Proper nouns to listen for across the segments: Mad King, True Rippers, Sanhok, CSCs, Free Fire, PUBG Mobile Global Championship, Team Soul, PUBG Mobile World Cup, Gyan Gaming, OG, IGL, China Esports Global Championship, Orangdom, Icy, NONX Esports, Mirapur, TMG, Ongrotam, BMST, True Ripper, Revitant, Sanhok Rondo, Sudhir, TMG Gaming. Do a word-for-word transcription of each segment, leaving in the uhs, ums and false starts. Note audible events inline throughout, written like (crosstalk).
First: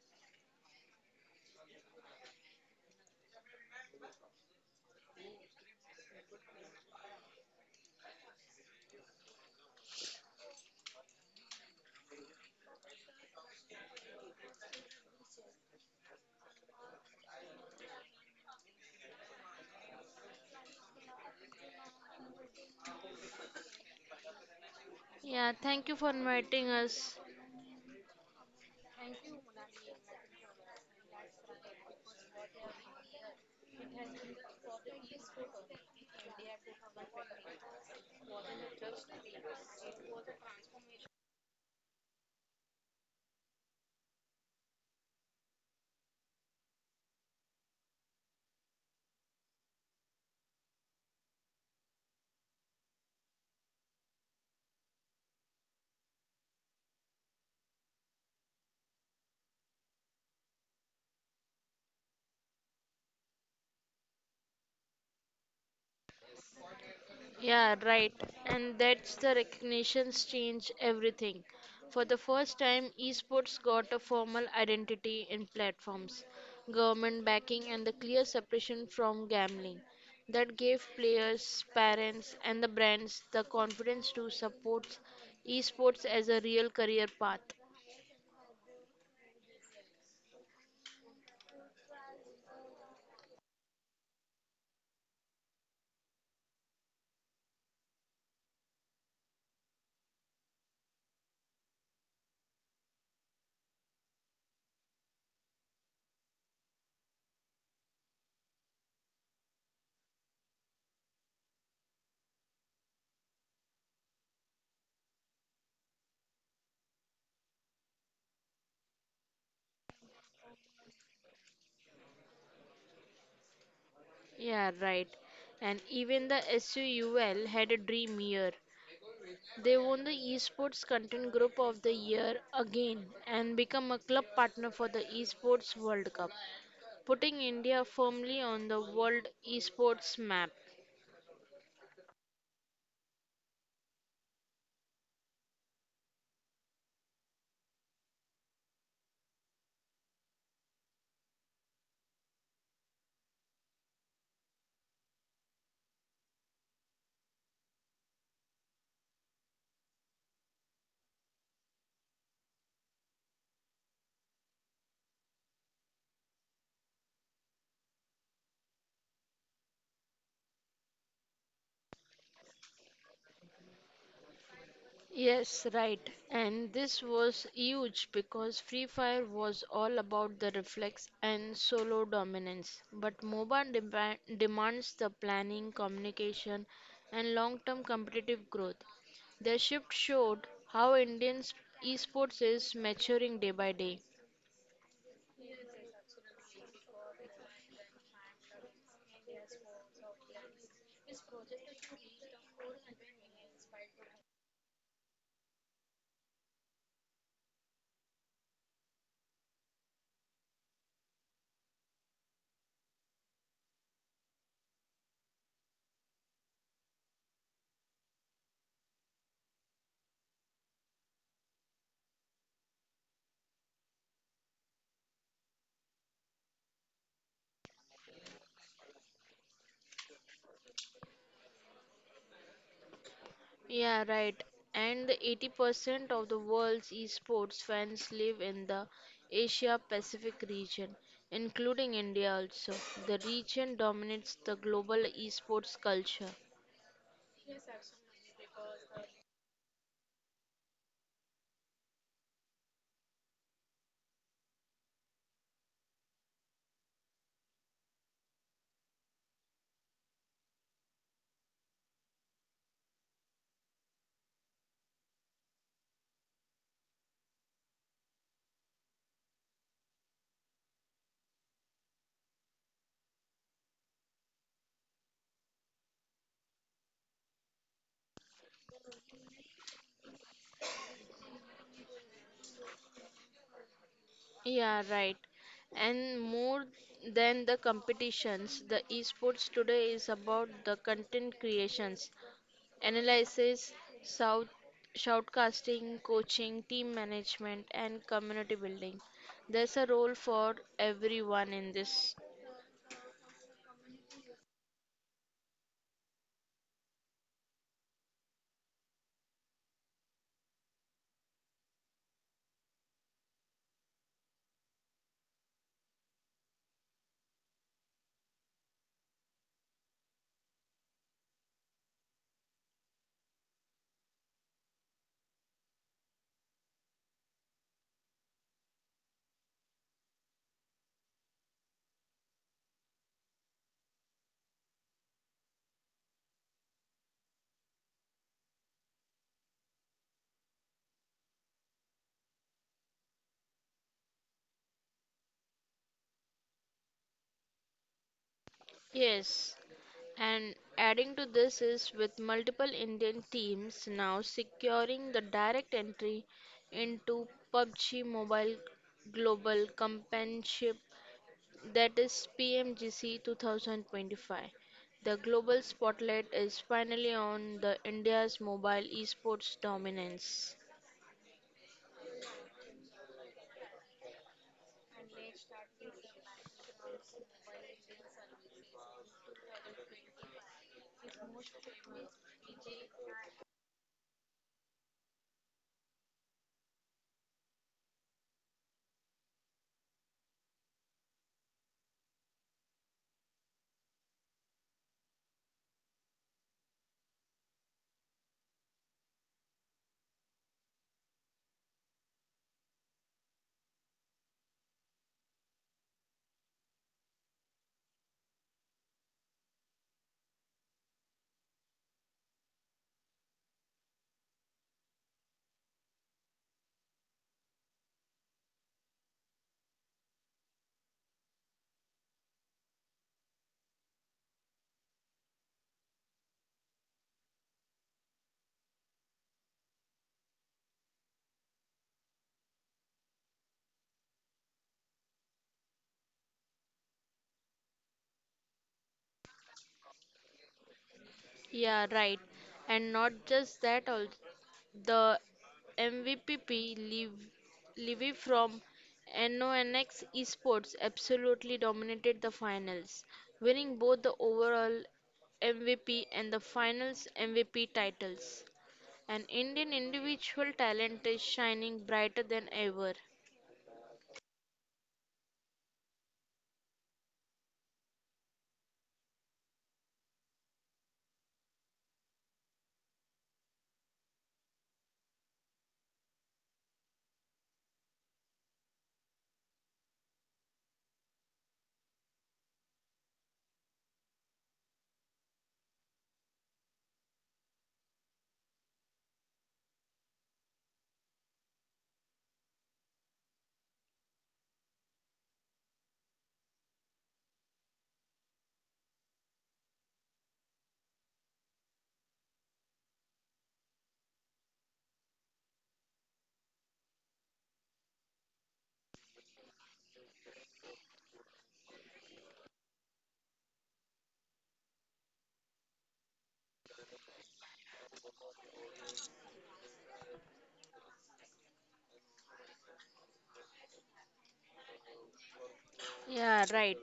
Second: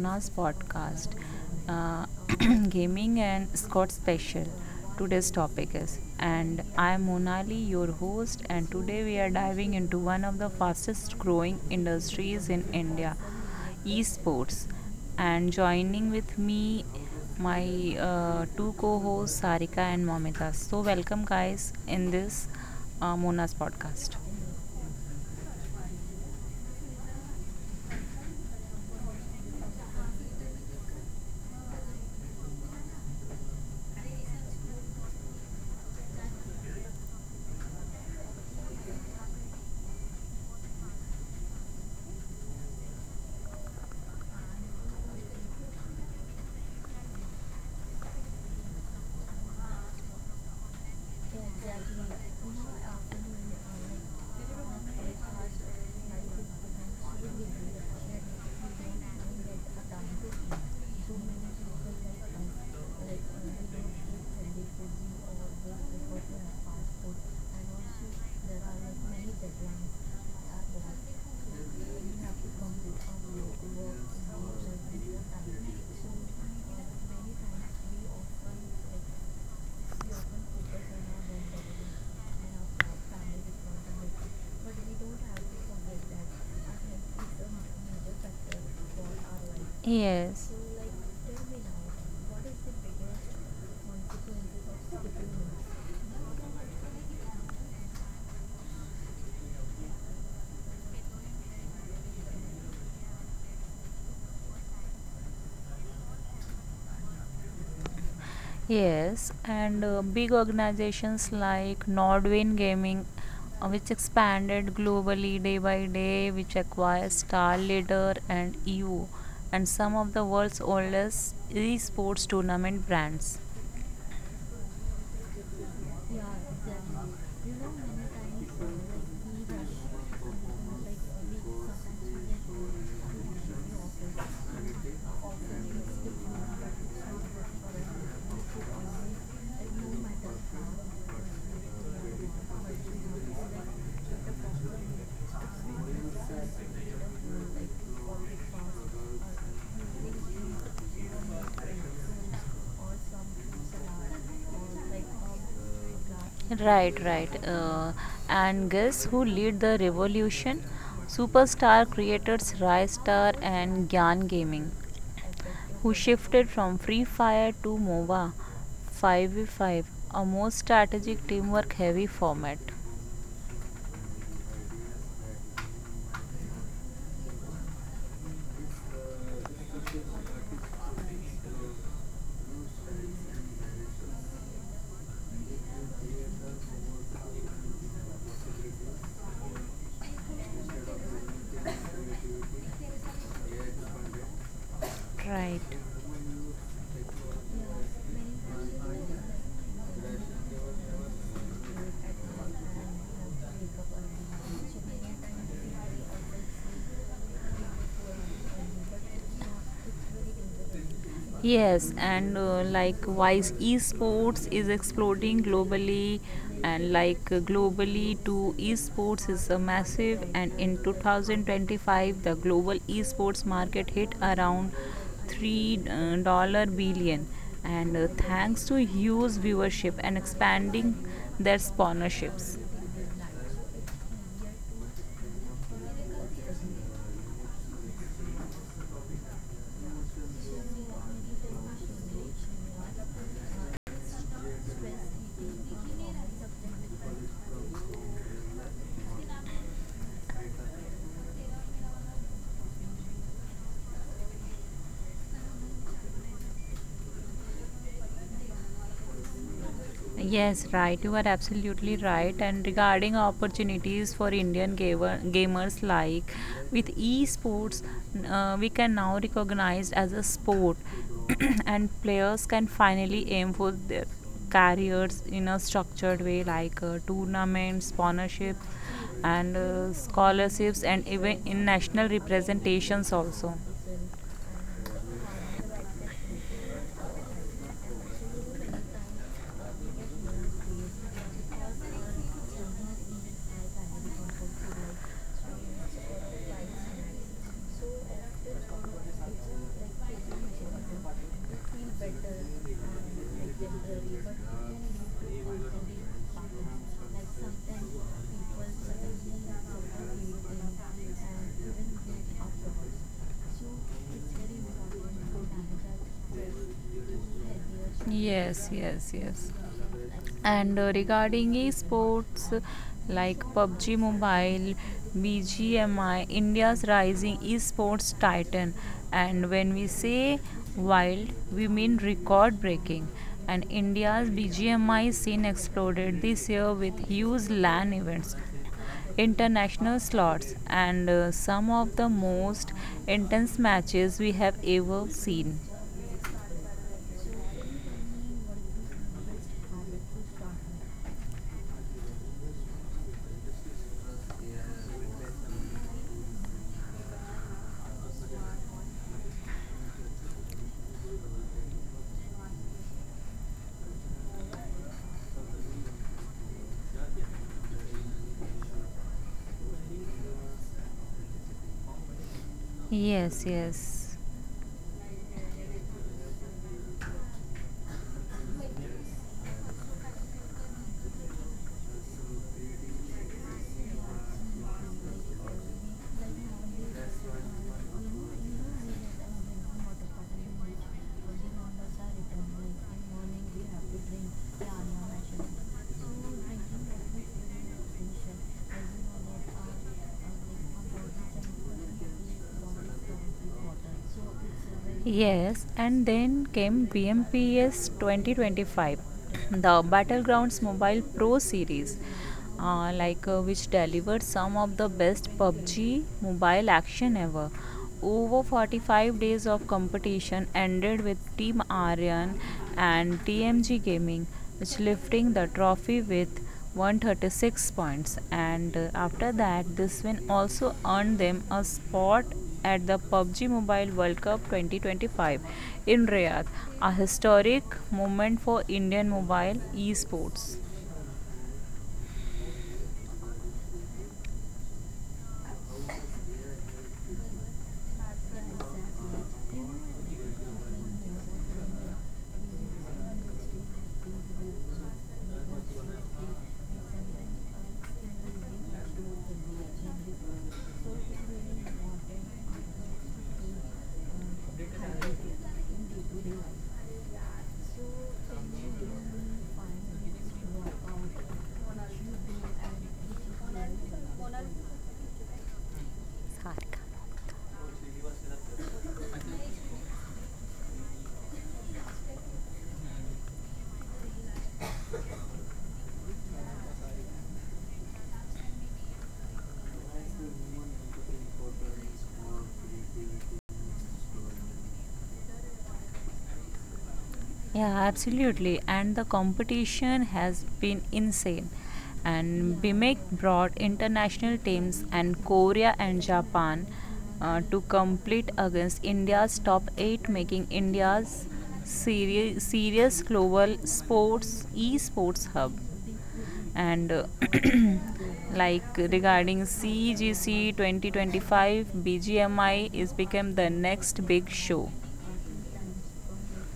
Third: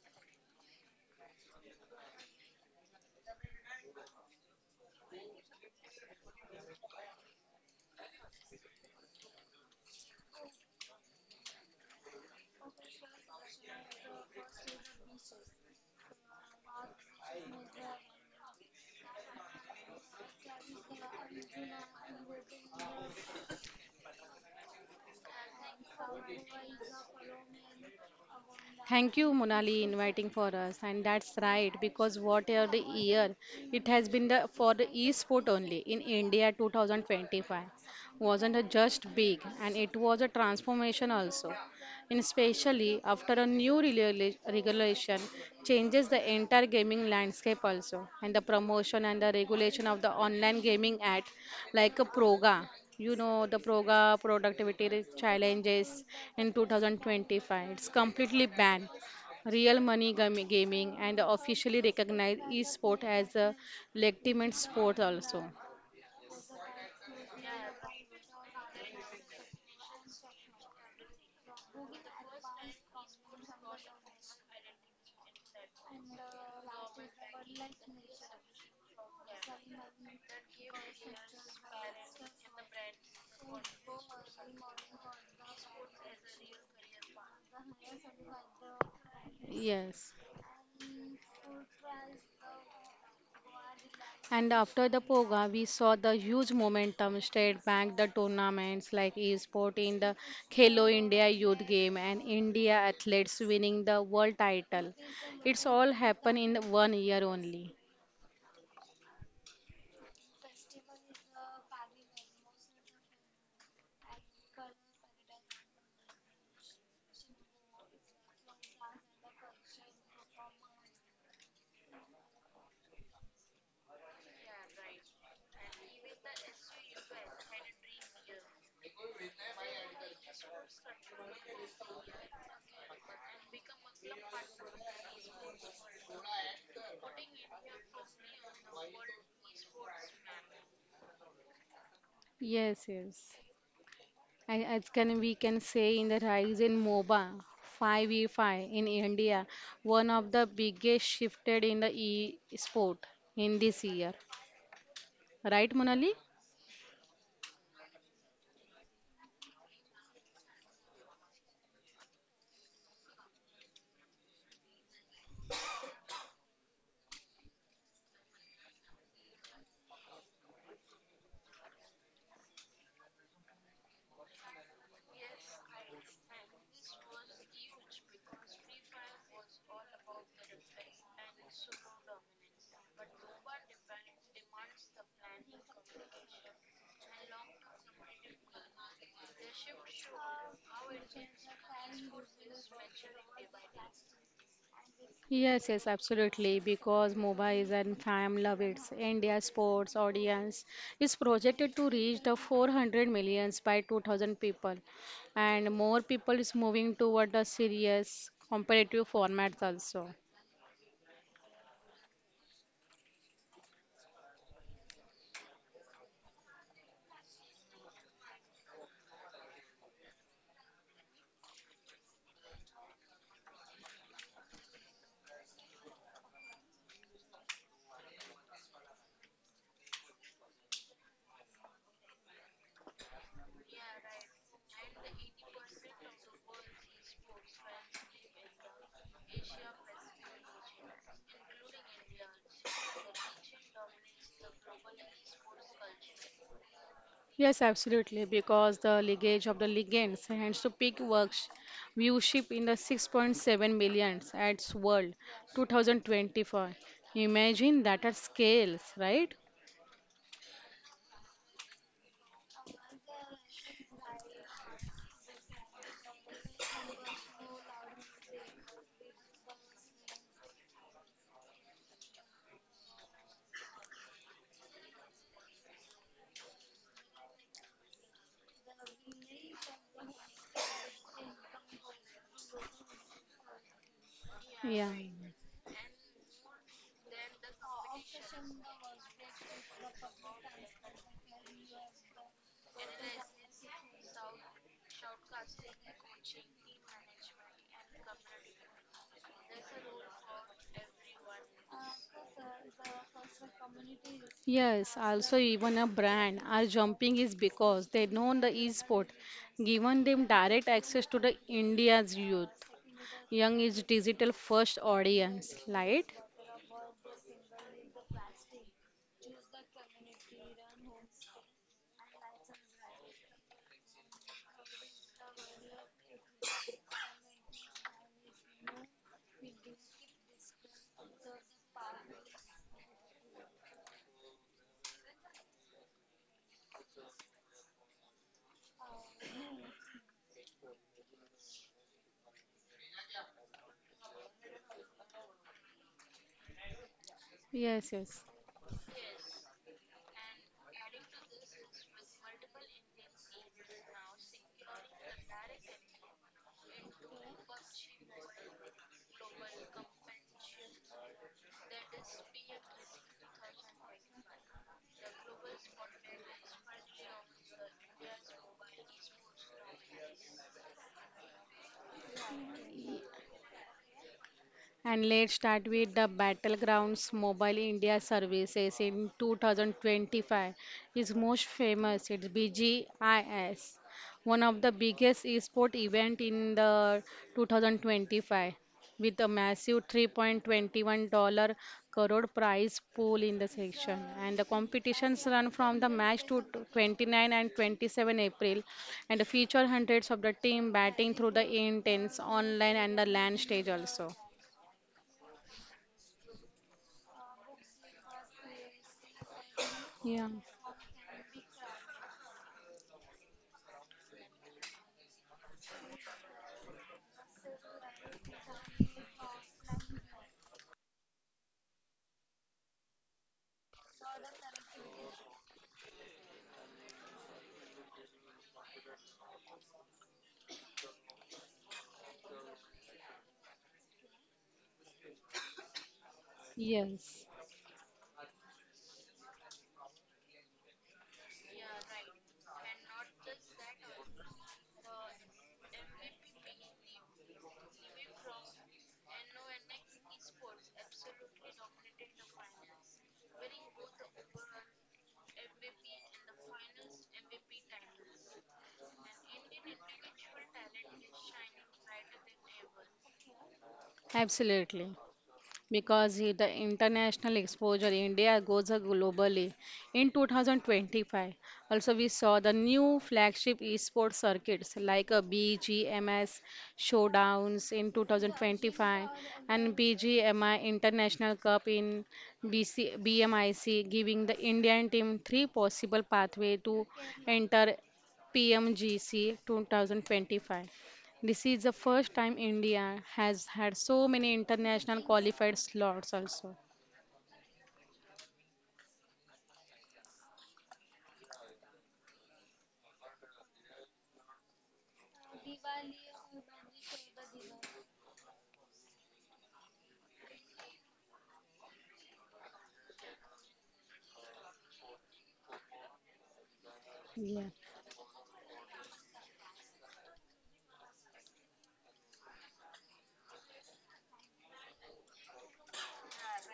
Mona's podcast, uh, (clears throat) gaming and Scott special. Today's topic is, and I am Monali, your host, and today we are diving into one of the fastest growing industries in India, esports. And joining with me, my uh, two co-hosts Sarika and Momita. So welcome guys in this uh, Mona's podcast. Yeah, thank you for inviting us. Thank you, Monali, inviting for us. And that's right, because whatever the year it has been the for the e-sport only in India twenty twenty-five wasn't a just big, and it was a transformation also. And especially after a new regula- regulation changes the entire gaming landscape also, and the promotion and the regulation of the online gaming act, like a proga you know the proga productivity challenges in twenty twenty-five. It's completely banned real money gam- gaming and officially recognized esport as a legitimate sport also. Yeah, right. And that's the recognitions change everything. For the first time, esports got a formal identity in platforms, government backing, and the clear separation from gambling. That gave players, parents, and the brands the confidence to support esports as a real career path. Yes. Yes. And after the Poga, we saw the huge momentum straight back the tournaments like e-sport in the Khelo India Youth Game and India athletes winning the world title. It's all happened in one year only. Yes, and uh, big organizations like Nordwin Gaming, uh, which expanded globally day by day, which acquires Star Leader and E U, and some of the world's oldest esports tournament brands. Yeah, right. And even the S U U L had a dream year. They won the Esports Content Group of the Year again and become a club partner for the Esports World Cup, putting India firmly on the world esports map. Yes, yes. I- As can we can say in the rise in MOBA five v five in India, one of the biggest shifted in the e-sport in this year. Right, Monali? Right, right. Uh, and guess who lead the revolution? Superstar creators Rystar and Gyan Gaming, who shifted from Free Fire to MOBA five v five, a more strategic teamwork heavy format. Yes, right. And this was huge because Free Fire was all about the reflex and solo dominance, but MOBA deba- demands the planning, communication, and long-term competitive growth. Their shift showed how Indian esports is maturing day by day. Right. Yes, yes, absolutely. Because MOBA is an fam love its India sports audience is projected to reach the four hundred millions by two thousand people, and more people is moving toward the serious competitive formats also. Yes, and uh, like wise esports is exploding globally, and like uh, globally too, esports is a massive. And in two thousand twenty-five, the global esports market hit around three uh, dollar billion, and uh, thanks to huge viewership and expanding their sponsorships. Yeah, right. And the eighty percent of the world's esports fans live in the Asia Pacific region, including India also. The region dominates the global esports culture. Yes, absolutely. Because the leakage of the ligands hands to peak works viewership in the six point seven millions at world twenty twenty-four. Imagine that at scales, right? Yes, right. You are absolutely right. And regarding opportunities for Indian gamer, gamers, like with esports, uh, we can now recognize as a sport, (clears throat) and players can finally aim for their careers in a structured way, like uh, tournaments, sponsorship, and uh, scholarships, and even in national representations also. Yeah, Yeah. right. And more than the competitions, the esports today is about the content creations, analysis, shout, shoutcasting, coaching, team management, and community building. There's a role for everyone in this. Yes, also even a brand are jumping is because they know the e-sport, given them direct access to the India's youth. Young is digital first audience, right? Yes, yes, yes. And uh, regarding esports like pub g Mobile, B G M I, India's rising esports titan. And when we say wild, we mean record breaking. And India's B G M I scene exploded this year with huge LAN events, international slots, and uh, some of the most intense matches we have ever seen. Yes, yes. Yes, and adding to this is with multiple Indian teams now securing the direct entry into PUBG Mobile Global Championship. That is P M G C twenty twenty-five. The global spotlight is finally on the India's mobile esports dominance. Yes, yes. And let's start with the Battlegrounds Mobile India services in two thousand twenty-five. It's most famous, it's B G I S, one of the biggest esport event in the two thousand twenty-five with a massive three point two one dollar crore prize pool in the section, and the competitions run from the match to twenty-nine and twenty-seven April, and feature hundreds of the team batting through the intense online and the land stage also. Yes, and then came B M P S twenty twenty-five, the Yeah, Battlegrounds Mobile Pro Series, uh, like uh, which delivered some of the best pub g mobile action ever. Over forty-five days of competition ended with Team Aryan and T M G Gaming, which lifting the trophy with one hundred thirty-six points, and uh, after that this win also earned them a spot at the pub g Mobile World Cup twenty twenty-five in Riyadh, a yes, historic moment for Indian mobile esports. Yeah, right. And not just that, al- the M V P Liv- Livy from N O N X Esports absolutely dominated the finals, winning both the overall M V P and the finals M V P titles. An Indian individual talent is shining brighter than ever. absolutely. Because i- the international exposure India goes uh, globally. In twenty twenty-five, also we saw the new flagship esports circuits like a B G M S showdowns in twenty twenty-five and BGMI International Cup in B C, B M I C, giving the Indian team three possible pathway to enter P M G C twenty twenty-five. This is the first time India has had so many international qualified slots also. Yeah, absolutely. And the competition has been insane. And B M I C brought international teams and Korea and Japan uh, to compete against India's top eight, making India's seri- serious global sports esports hub. And uh, Yeah. (clears throat) like regarding C G C twenty twenty-five, B G M I is become the next big show. Yeah, right.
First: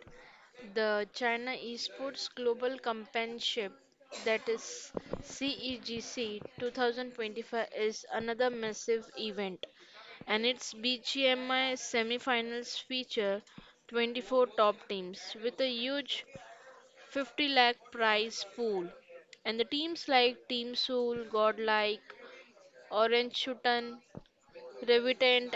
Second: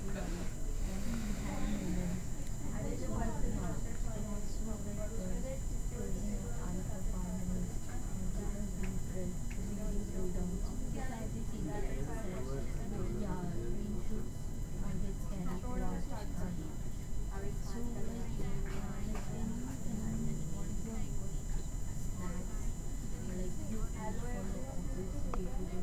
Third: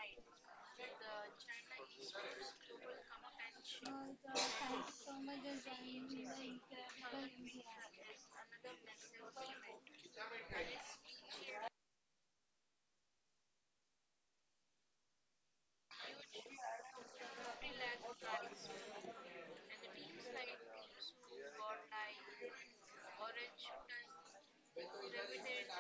The China Esports Global Championship, that is C E G C twenty twenty-five, is another massive event, and its B G M I semifinals feature twenty-four top teams with a huge fifty lakh prize pool. And the teams like Team Soul, Godlike, Orange Shutan, Revitant,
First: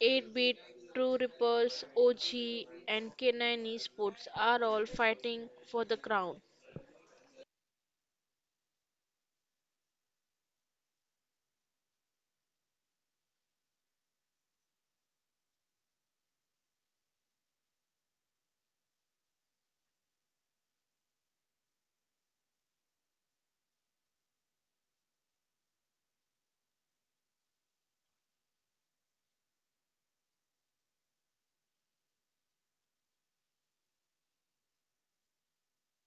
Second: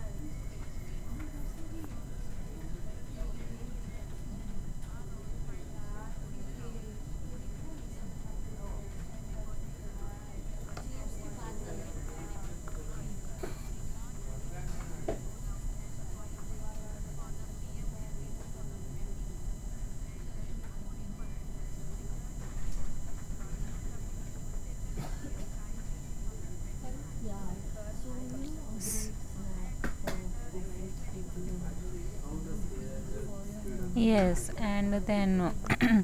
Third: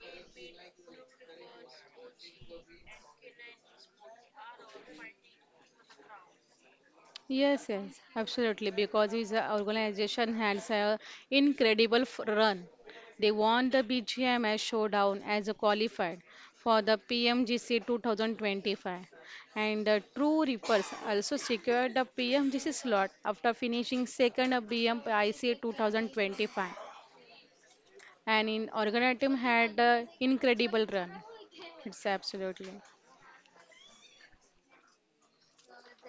eight-bit, True Rippers, O G, and K nine Esports are all fighting for the crown. Yes, yes, absolutely. Because his uh, organization has an incredible f- run. They won the B G M S showdown as a qualified for the P M G C two thousand twenty-five. And the True Rippers also secured the P M G C slot after finishing second at B M I C twenty twenty-five. And in Organatum had an incredible run. It's absolutely. Yes, and then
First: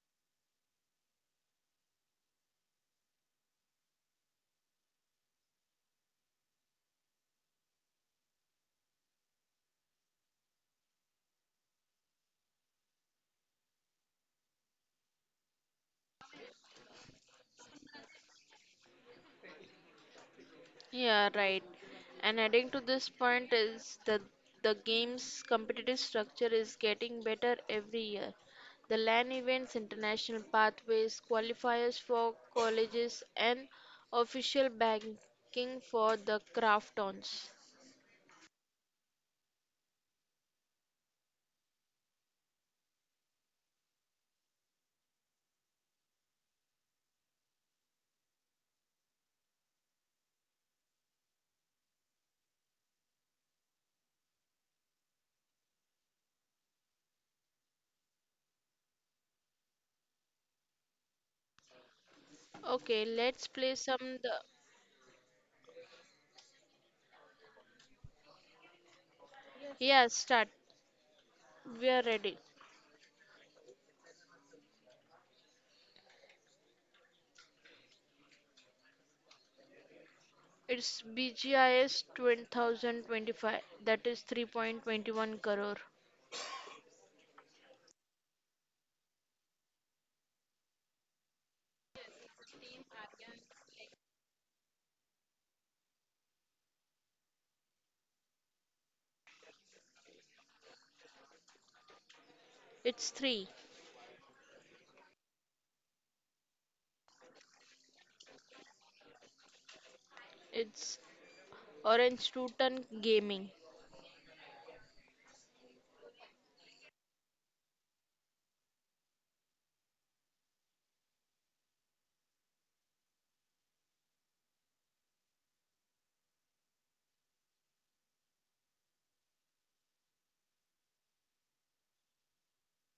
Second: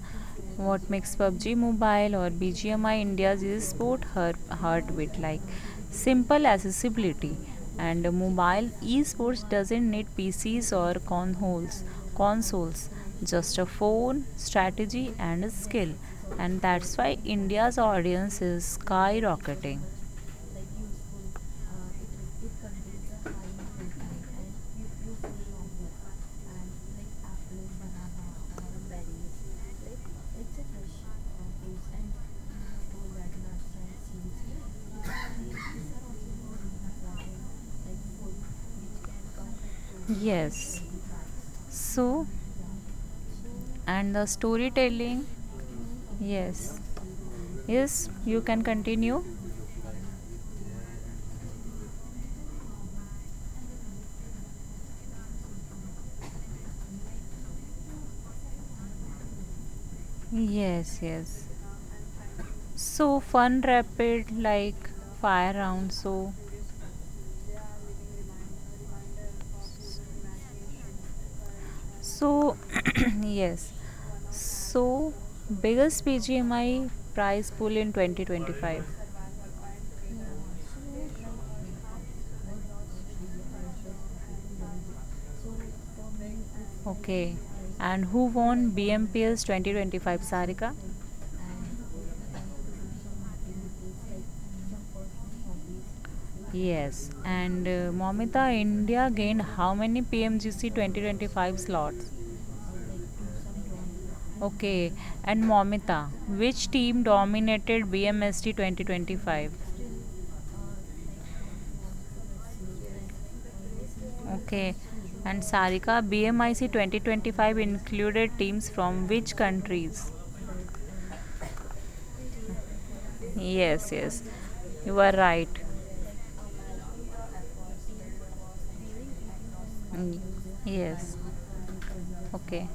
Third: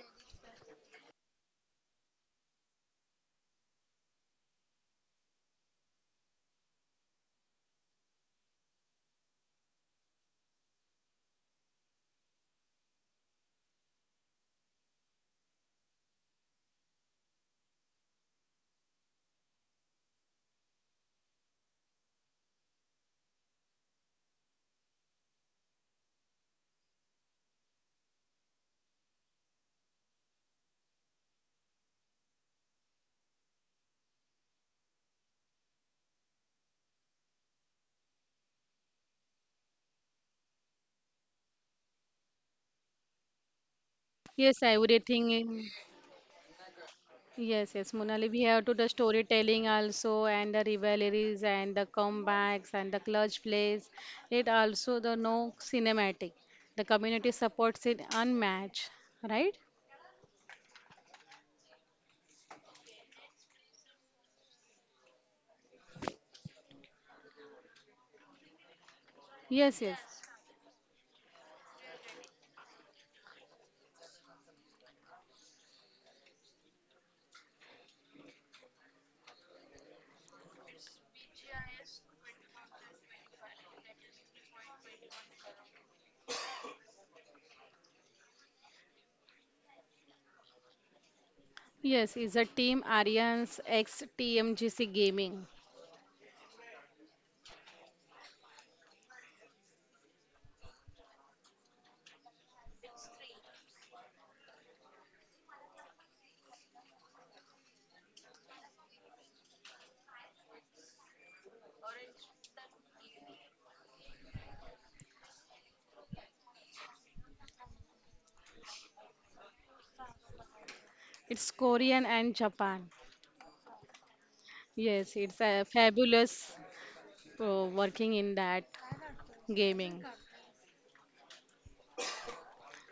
(clears throat) what makes pub g Mobile or B G M I India's e-sport her- heartbeat? Like simple accessibility, and mobile esports doesn't need P Cs or consoles, consoles, just a phone, strategy and a skill, and that's why India's audience is skyrocketing. Yeah, right. And adding to this point is that the game's competitive structure is getting better every year. The LAN events, international pathways, qualifiers for colleges, and official banking for the craftons. Yes. So, and the Yes, I would storytelling, think. yes, Yes, yes, yes, Monali, we you have can to the continue. storytelling also, and the rivalries and the comebacks and the clutch plays. It also the no cinematic. The community supports it unmatched, right? Yes, yes. Okay, let's So play fun, some. The... rapid like fire round. So, Yes, Yeah, yes. start. We are ready. so (clears throat) yes. So biggest P G M I prize pool in twenty twenty-five. It's B G I S two thousand twenty-five, that is three point two one crore. Okay, and who won B M P S twenty twenty-five? Sarika. Yes, it's a team Arians ex T M G C Gaming. Yes, and uh, Momita, India gained how many P M G C twenty twenty-five slots? It's three. Okay, and Momita, which team dominated B M S T twenty twenty-five? It's Orange Tutan Gaming. Okay, and Sarika, B M I C twenty twenty-five included teams from which countries? It's Korean and Japan. Yes, yes, you Yes, are it's a right. fabulous uh, working in that gaming. Mm, yes, okay.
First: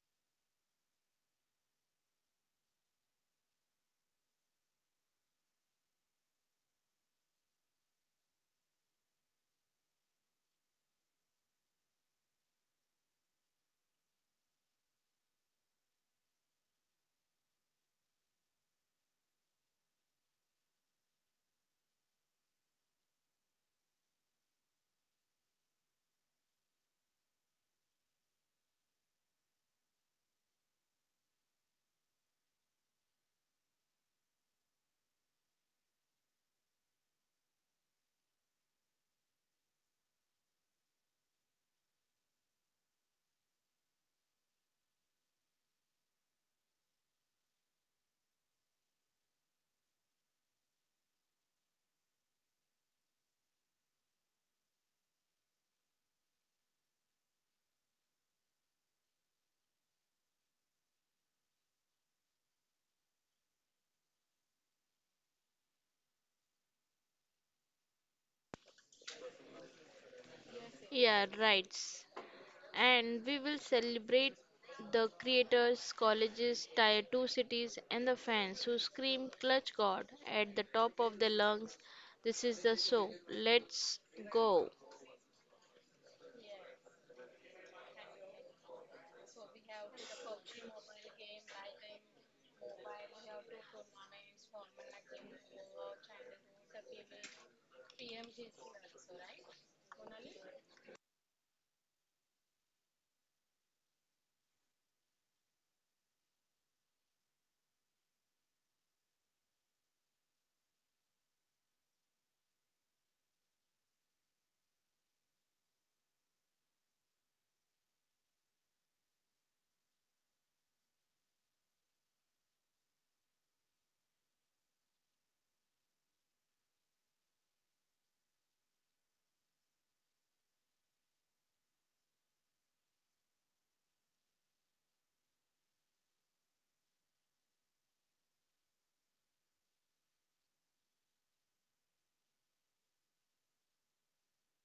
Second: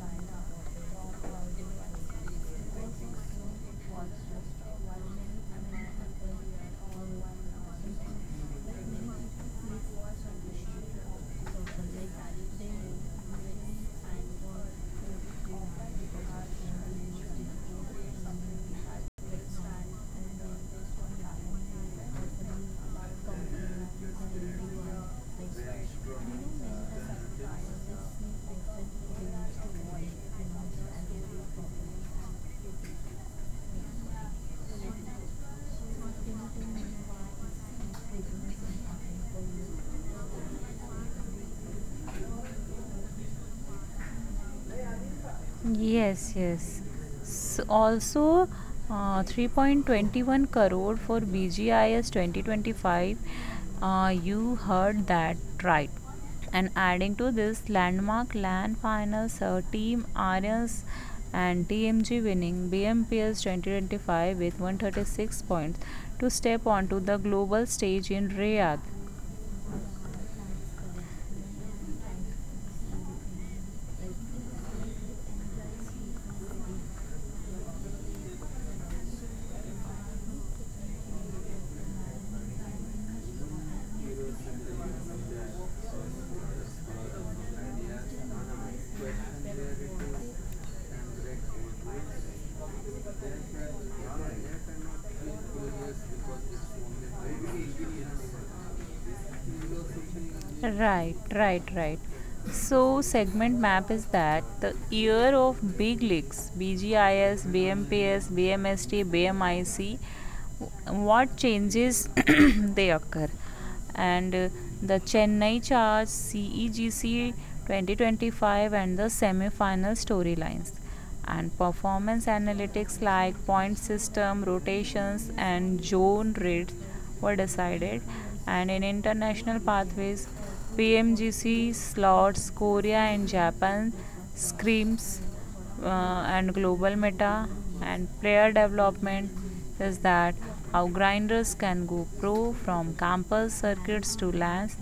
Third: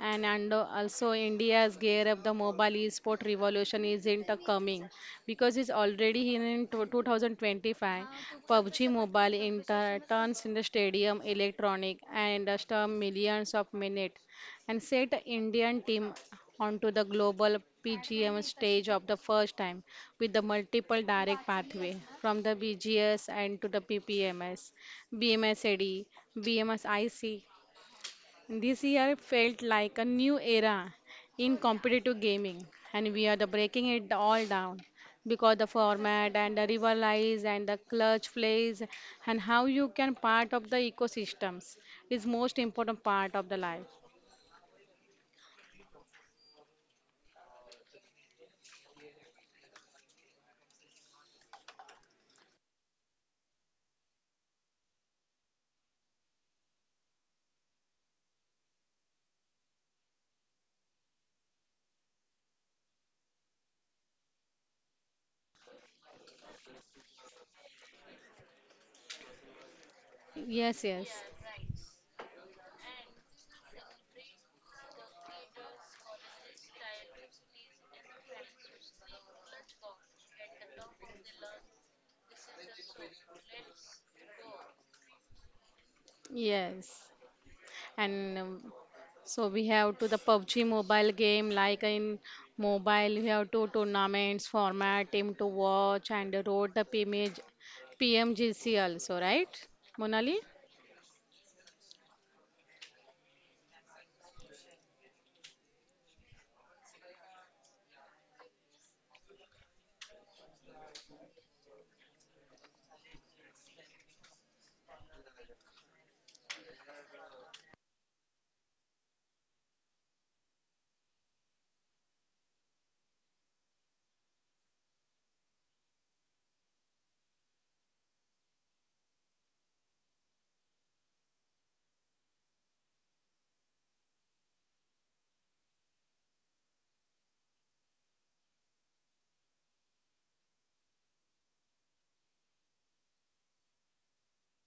and and uh, also India's gear up the mobile e-sport revolution isn't uh, coming because it's already in tw- twenty twenty-five. PUBG Mobile inter- turns in the stadium electronic and uh, storm millions of minutes and set Indian team onto the global P G M stage of the first time with the multiple direct pathway from the BGS and to the PPMS, BMS AD, this year felt like a new era in competitive gaming, and we are the breaking it all down because the format and the rivalize and the clutch plays and how you can part of the ecosystems is most important part of the life. Yes, yes. S also, uh, three point two one crore for B G I S twenty twenty-five. Uh, you heard that right. And adding to this, landmark land finals, uh, Team Aryans and T M G winning B M P S twenty twenty-five with one hundred thirty-six points to step onto the global stage in Riyadh. Yes, yes, Yeah, right. And we will celebrate the creators, colleges, tier two cities, and the fans who scream Clutch God at the top of their lungs. This is the show. Let's go. yes. and um, so we have to the PUBG mobile game, like in mobile we have two tournaments format team to watch and road the PMG, P M G C also, right, Monali? Right, right, right. So segment map is that the year of big leagues: BGIS, BMPS, BMST, BMIC, what changes (coughs) they occur, and uh, the Chennai charge CEGC twenty twenty-five and the semi-final storylines, and performance analytics like point system rotations and zone rates were decided, and in international pathways, PMGC slots, Korea and Japan screams, uh, and global meta and player development is that how grinders can go pro from campus circuits to lands,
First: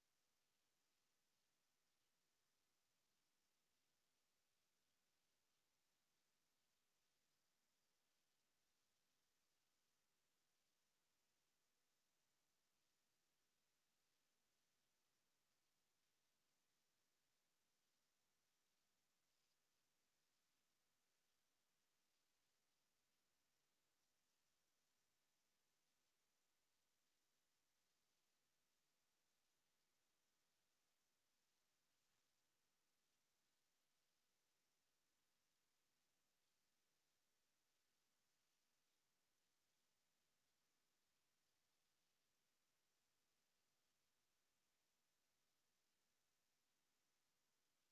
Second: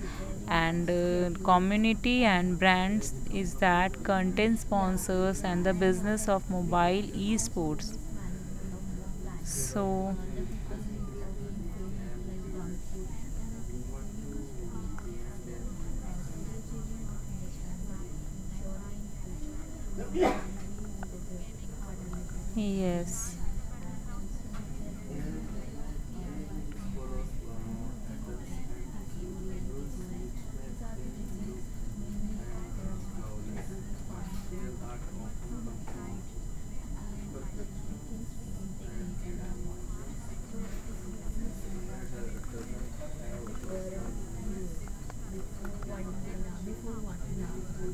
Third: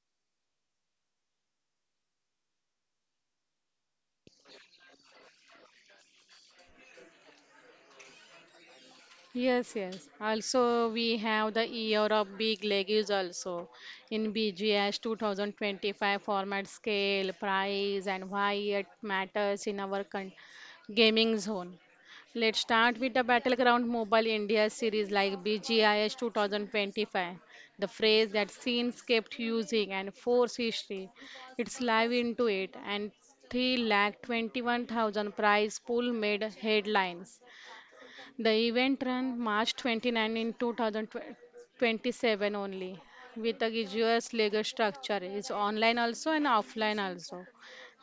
and uh, community and brands is that content sponsors and the business of mobile esports, Yes, yes. so Also, we have the year of big leagues also in B G S two thousand twenty-five format scale, price, and why it matters in our con- gaming zone. Let's start with the yes. Battleground Mobile India series like B G I S twenty twenty-five, the phrase that scenes kept using and force history. It's live into it, and three lakh twenty-one thousand prize pool made headlines. The event ran March 29 in two thousand twenty-seven only with a rigorous legal structure. It's online also and offline also.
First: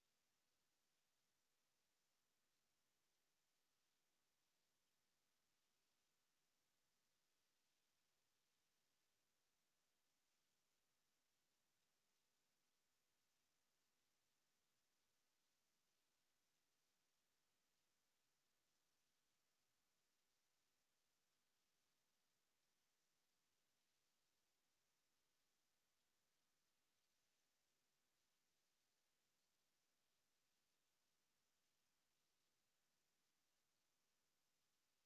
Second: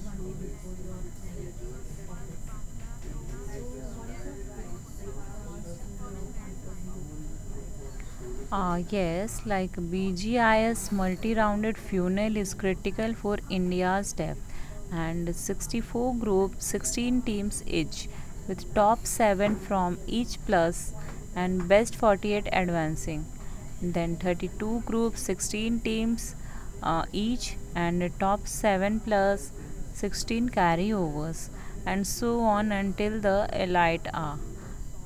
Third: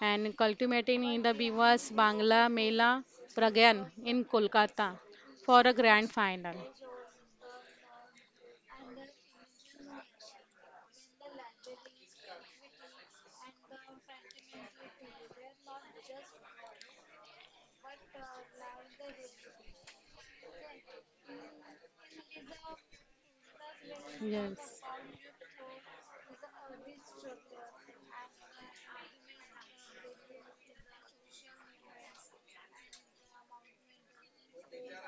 And culminating in the Bivas Bangla Mela Pragyan in Kolkata for a grand final. Uh, yes, like B G I S multi rounded funnel is critical for India's depth, and sixty-four group, sixteen teams each, with top seven from each plus and best forty-eight advancing. Then Yes. thirty-two group, sixteen teams uh, each, and top seven plus sixteen carryovers, and so on until the elite are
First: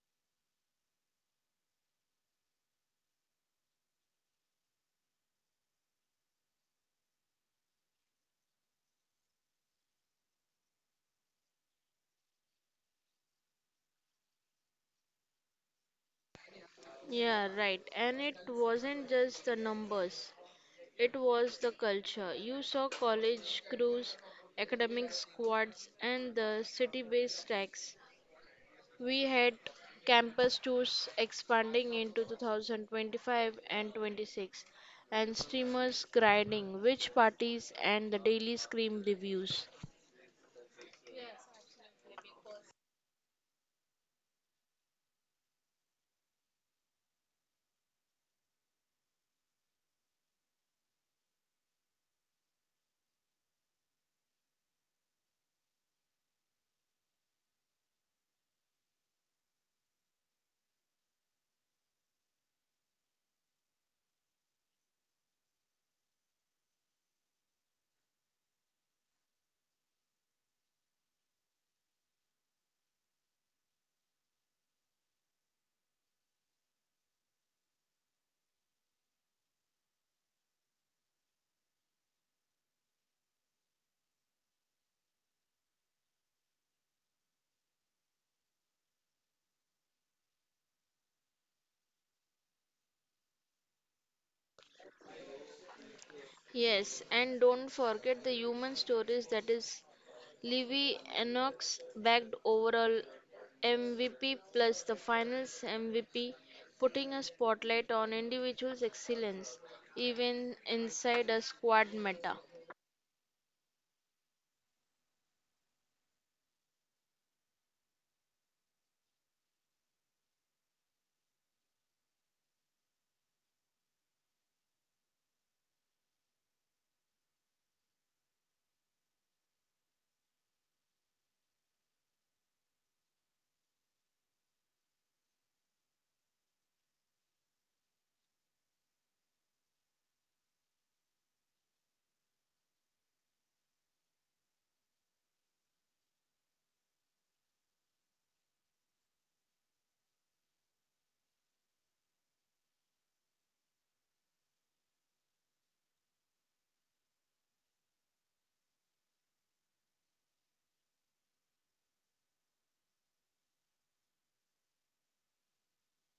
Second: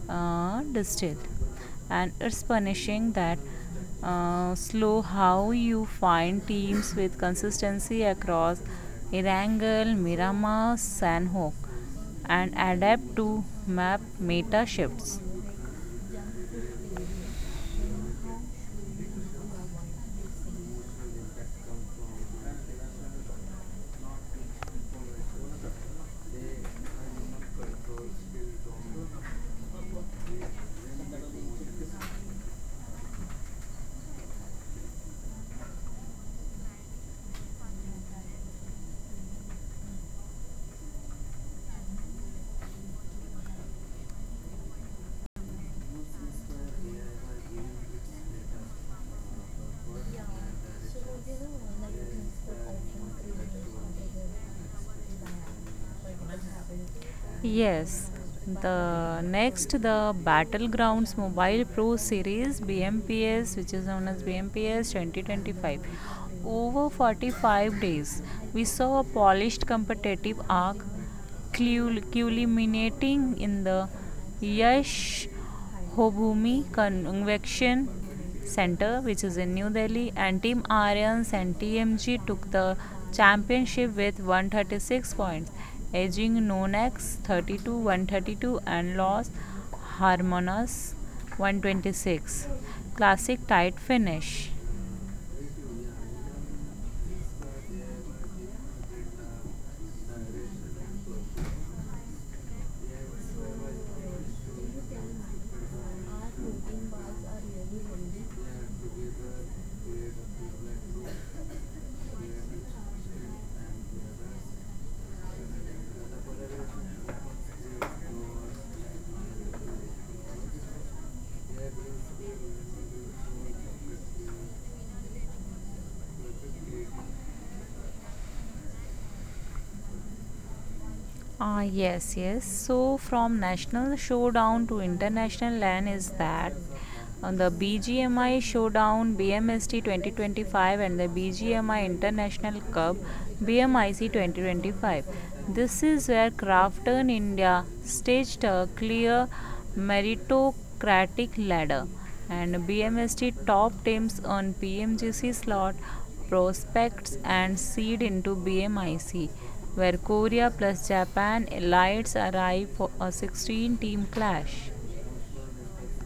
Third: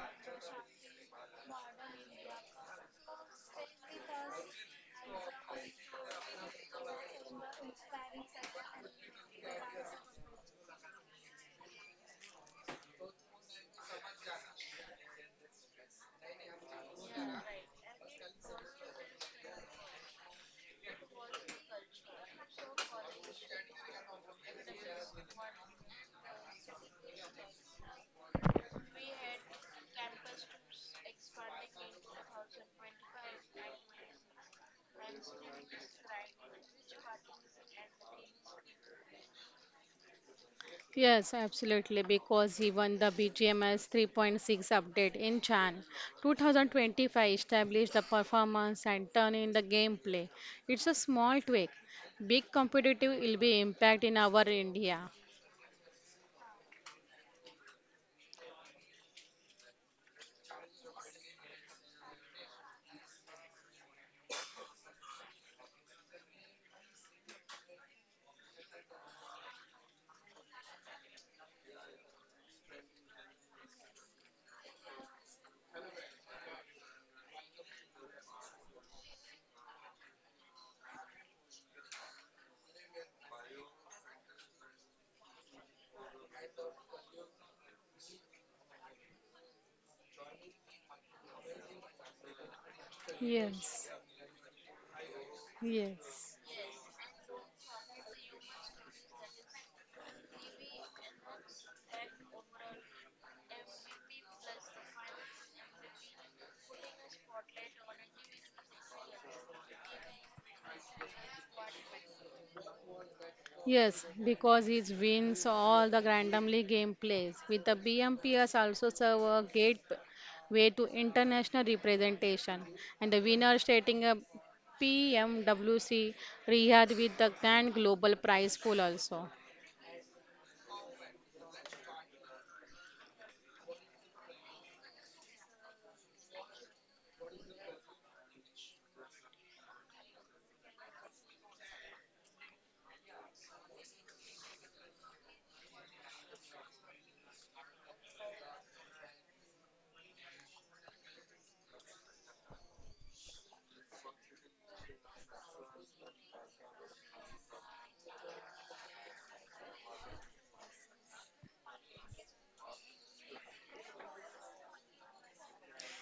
uh, distilled, and it's punishing that uh, slow how you find teams with consistency across Irangal, Miramar, Sanhok and adapt to map meta shifts. Yeah, right. And it wasn't just the numbers. It was the culture. You saw college crews, academic squads, and the city based stacks. We had campus tours expanding into two thousand twenty-five and twenty-six, and streamers grinding which parties and the daily scream reviews. Yes, absolutely, because he won the B G M S three point six update in Chan two thousand twenty-five, established the performance and turn in the gameplay. It's a small tweak, big competitive will be impact in our India. Yes, the next the Battlegrounds Mobile Pro Series B M P S, which is known as B M P S twenty twenty-five. Over forty-five days, we saw a polished competitive arc culminating in the Yash Hobhumi Convection Center, which is in New Delhi, and Team Aryans and T M G took the championship with one hundred thirty-six points, edging Nonex thirty-two, one thirty-two and lost Harmonas one hundred twenty-six. Classic tight Yes, finish. yes. Yes, and don't forget the human stories that is Livy Enochs bagged overall M V P plus the finals M V P, putting a spotlight on individuals' excellence, even inside a squad meta. Yes, because it wins all the randomly game plays. With the B M P S also serve a great way to international representation. And the winner stating a P M W C reward with the grand global prize pool also. Ah, yes, yes. So, from national showdown to international LAN is that on the BGMI showdown B M S T twenty twenty-five and the BGMI International Cup B M I C twenty twenty-five. This is where Crafton India staged a clear meritocratic ladder, and B M S T top teams on P M G C slot prospects and seed into B M I C, where Korea plus Japan elites arrive for a sixteen team clash.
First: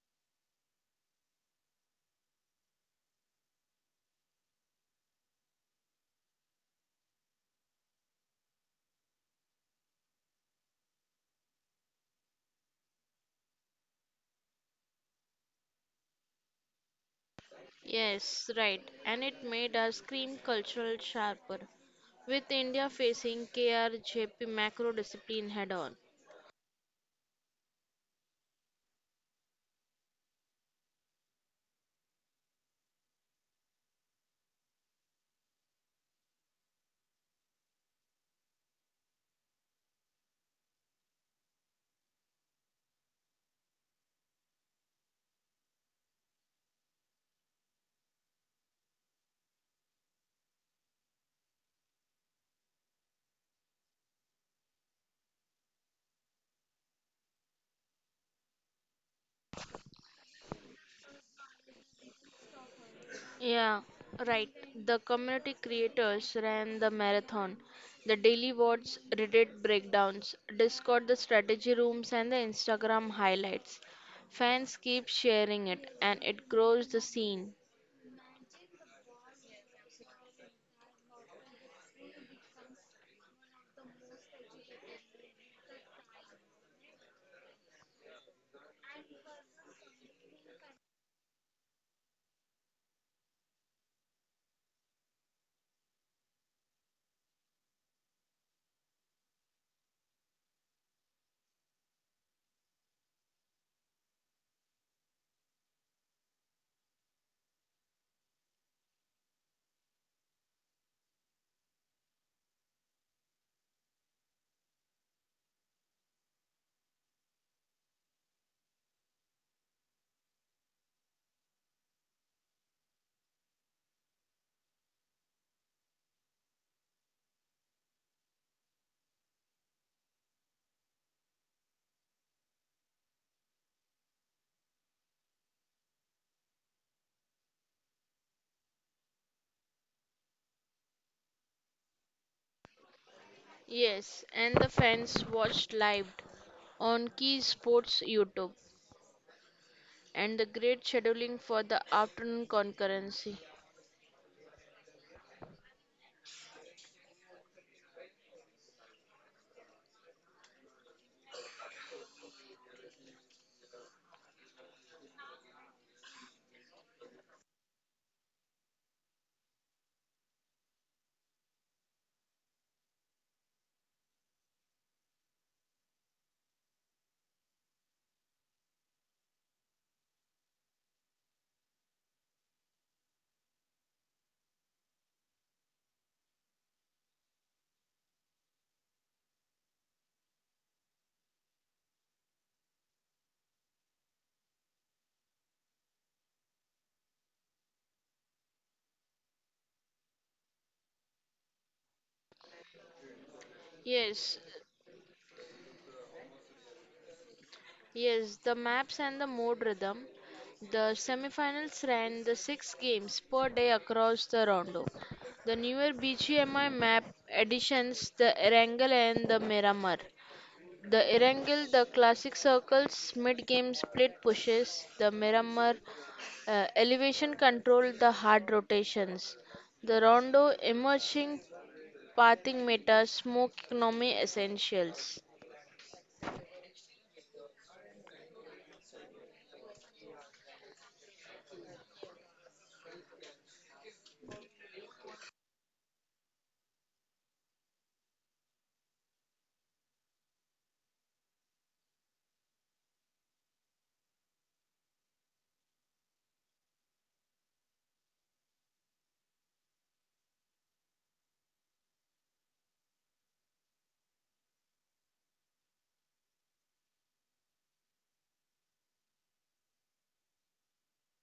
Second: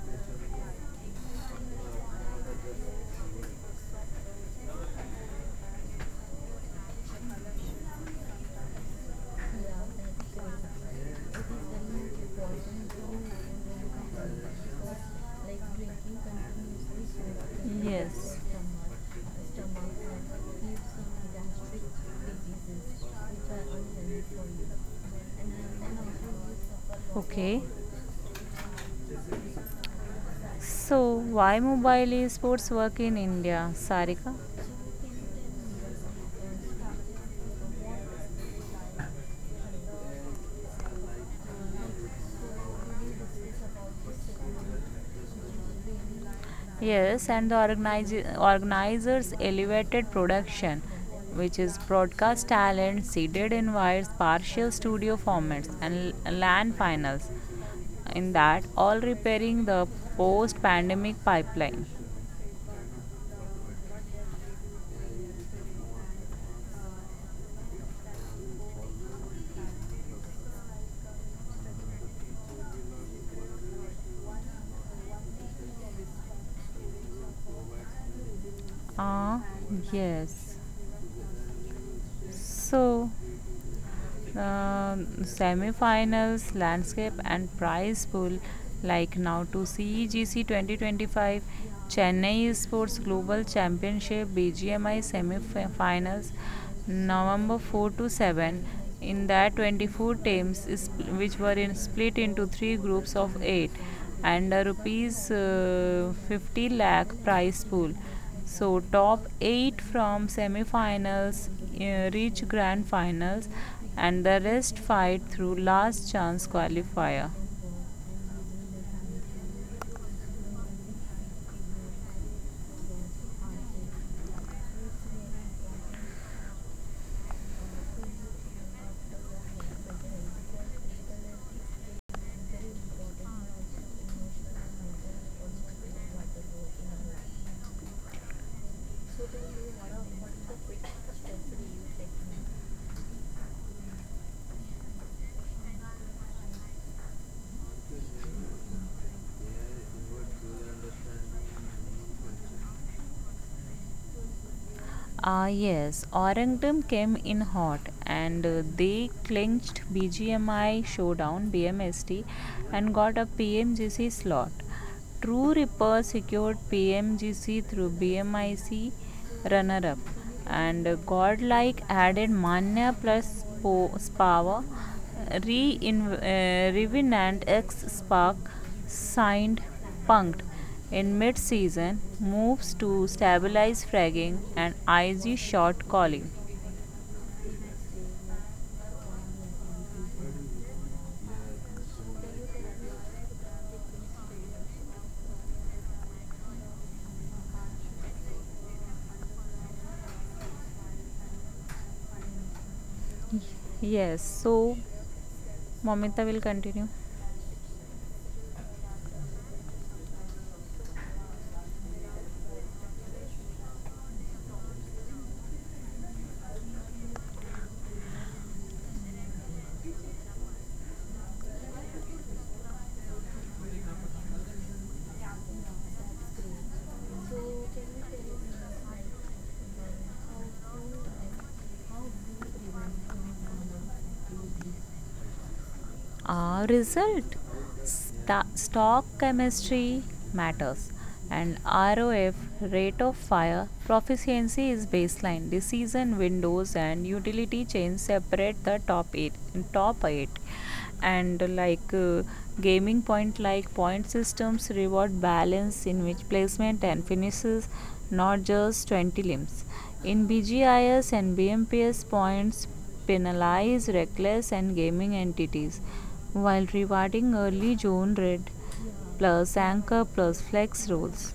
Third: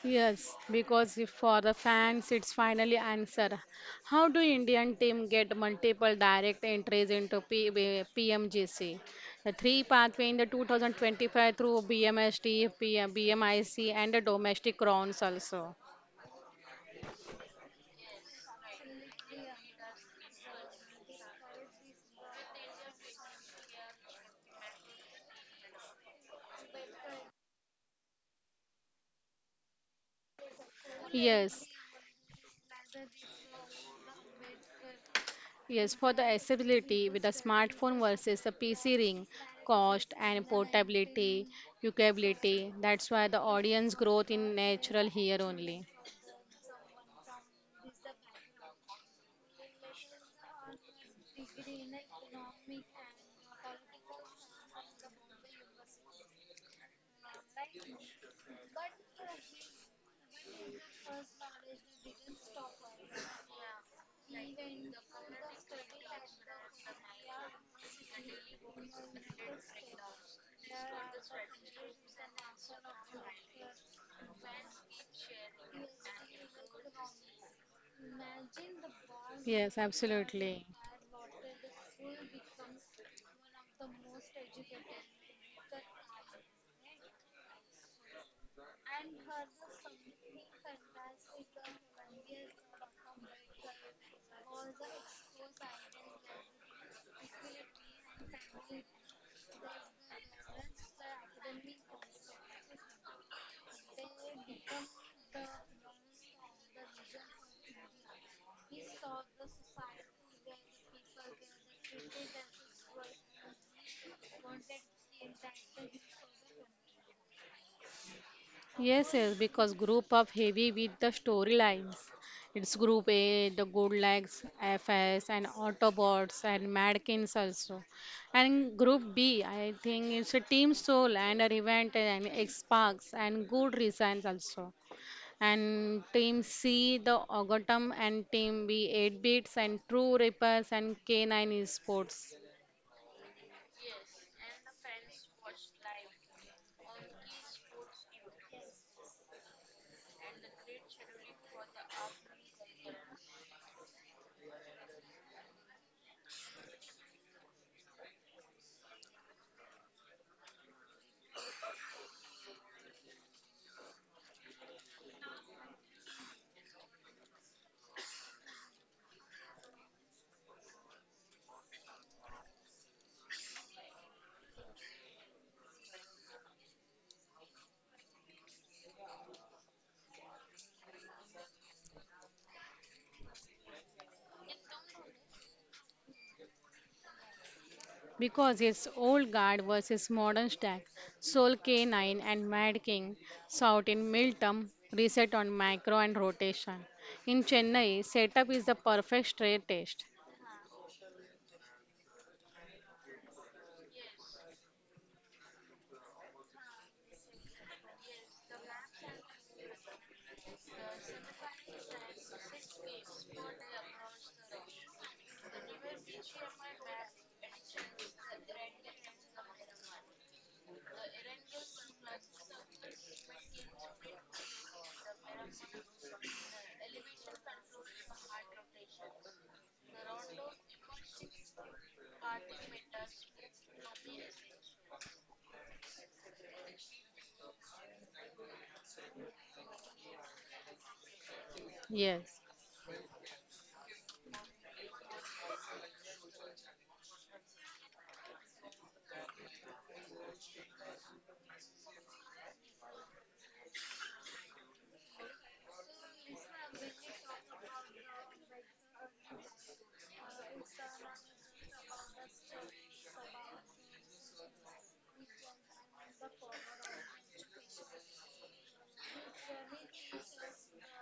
Yes, because if for the fans, it's finally answer. How do Indian team get multiple direct entries into P- B- P M G C? The three pathway in the two thousand twenty-five through B M S D, P M, and the domestic rounds also. Yes. Yes, right, and it made our scream cultural sharper, with India facing K R J P macro discipline head on. Okay, so why Yes, mobile esports work in India, Sarika? yes, for the accessibility with the smartphone versus the P C ring, cost and portability, usability. That's why the audience growth in natural here only. Yes, and the organize- organizers elevated production, which is broadcast talent, seeded invites, partial studio formats, and l- land finals. In that, all repairing the post pandemic pipeline. Yeah, right. The community creators ran the marathon, the daily watts, Reddit breakdowns, Discord the strategy rooms, and the Instagram highlights. Fans keep sharing it, and it grows the scene. Ah, Yes, yes. absolutely. So, uh, semi-finals, landscape and prize pool. Like now to C E G C twenty twenty-five, Chennai Sports Global Championship B G M I semi-finals, November four to seven. In that, twenty-four teams, is, which were in, split into three groups of eight, and a rupees uh, fifty lakh prize pool, so top eight from semifinals uh, reach grand finals, and the rest fight through last chance qualifier. Yes, yes, because group of heavy with the storylines. It's group A, the Goldlax, F S, and Autobots, and Madkins also. And group B, I think it's a Team Soul and a Event and X-Parks and Good Reasons also. And team C the Ogatum and team B eight bits and True Rippers and K nine Esports, Yes, and the fans watched live on Key Sports YouTube, and the great scheduling for the afternoon concurrency. Ah yes, Orangdom came in hot and uh, they clinched B G M I showdown B M S T and got a PMGC slot. True Ripper secured P M G C through B M I C runner up, and Godlike added mana plus po- power. Re-in- uh, Revenant ex Spark signed Punked in mid-season moves to stabilize fragging and Icy short calling. because it's old guard versus modern stack Soul K nine and Mad King South in Miltum reset on macro and rotation in Chennai setup is the perfect straight test. Yes, Yes, so Momita will continue yes, the maps and the mode rhythm. The semifinals ran the six games per day across the rondo. The newer B G M I map additions the Erangel and the Miramar. The Erangel, the classic circles, mid-game split pushes. The Miramar uh, elevation control, the hard rotations. The rondo emerging pathing meta, smoke economy essentials. our result. Sta- stock chemistry matters, and R O F, Yes. rate of fire proficiency is baseline. Decision windows and utility chains separate the top eight top eight, and like uh, gaming point, like point systems reward balance in which placement and finishes, not just twenty limbs, in B G I S and B M P S, points penalize reckless and gaming entities while rewarding early zone red plus anchor plus flex rules.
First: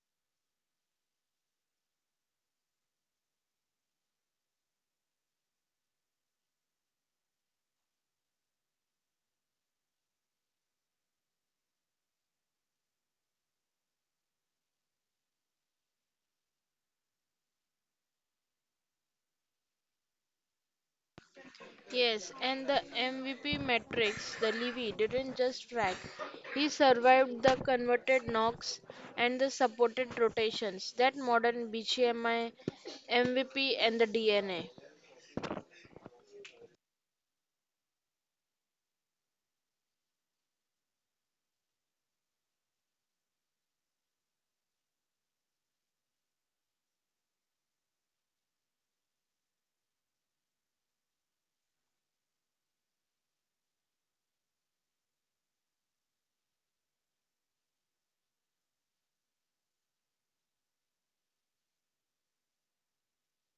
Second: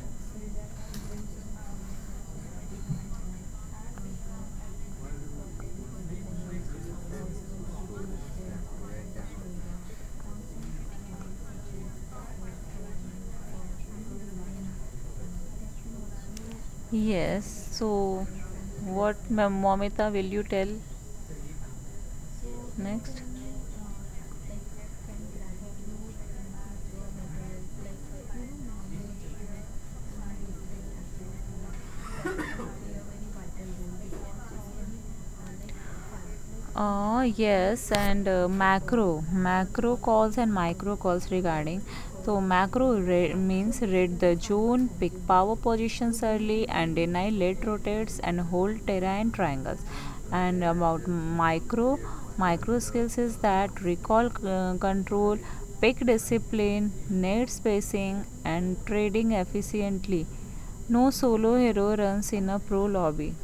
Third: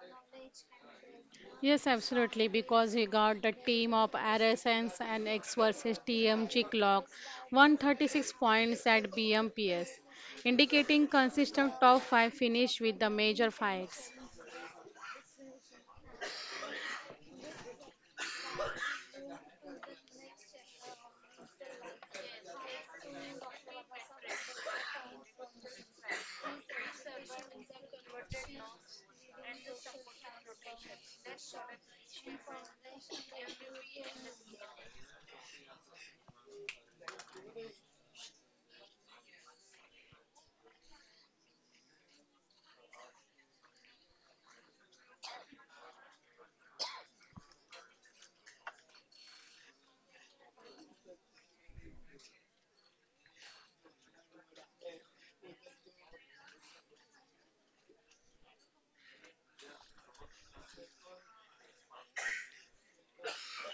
Yes, absolutely, because we got the team of R S Ns and X versus T M G clock one hundred thirty-six points at B M P S, indicating consistent top five finish with the major fights. Yes, so what, Momita, will you tell Yes, and the next? M V P metrics, the Levy didn't just track. He survived the converted knocks and the supported rotations, that modern B G M I, M V P, and the DNA. Uh, yes, and uh, macro, macro calls and micro calls regarding. So macro re- means read the zone, pick power positions early, and deny late rotates and hold terrain triangles. And about micro, micro skills is that recall uh, control, pick discipline, net spacing, and trading efficiently. No solo hero runs in a pro lobby.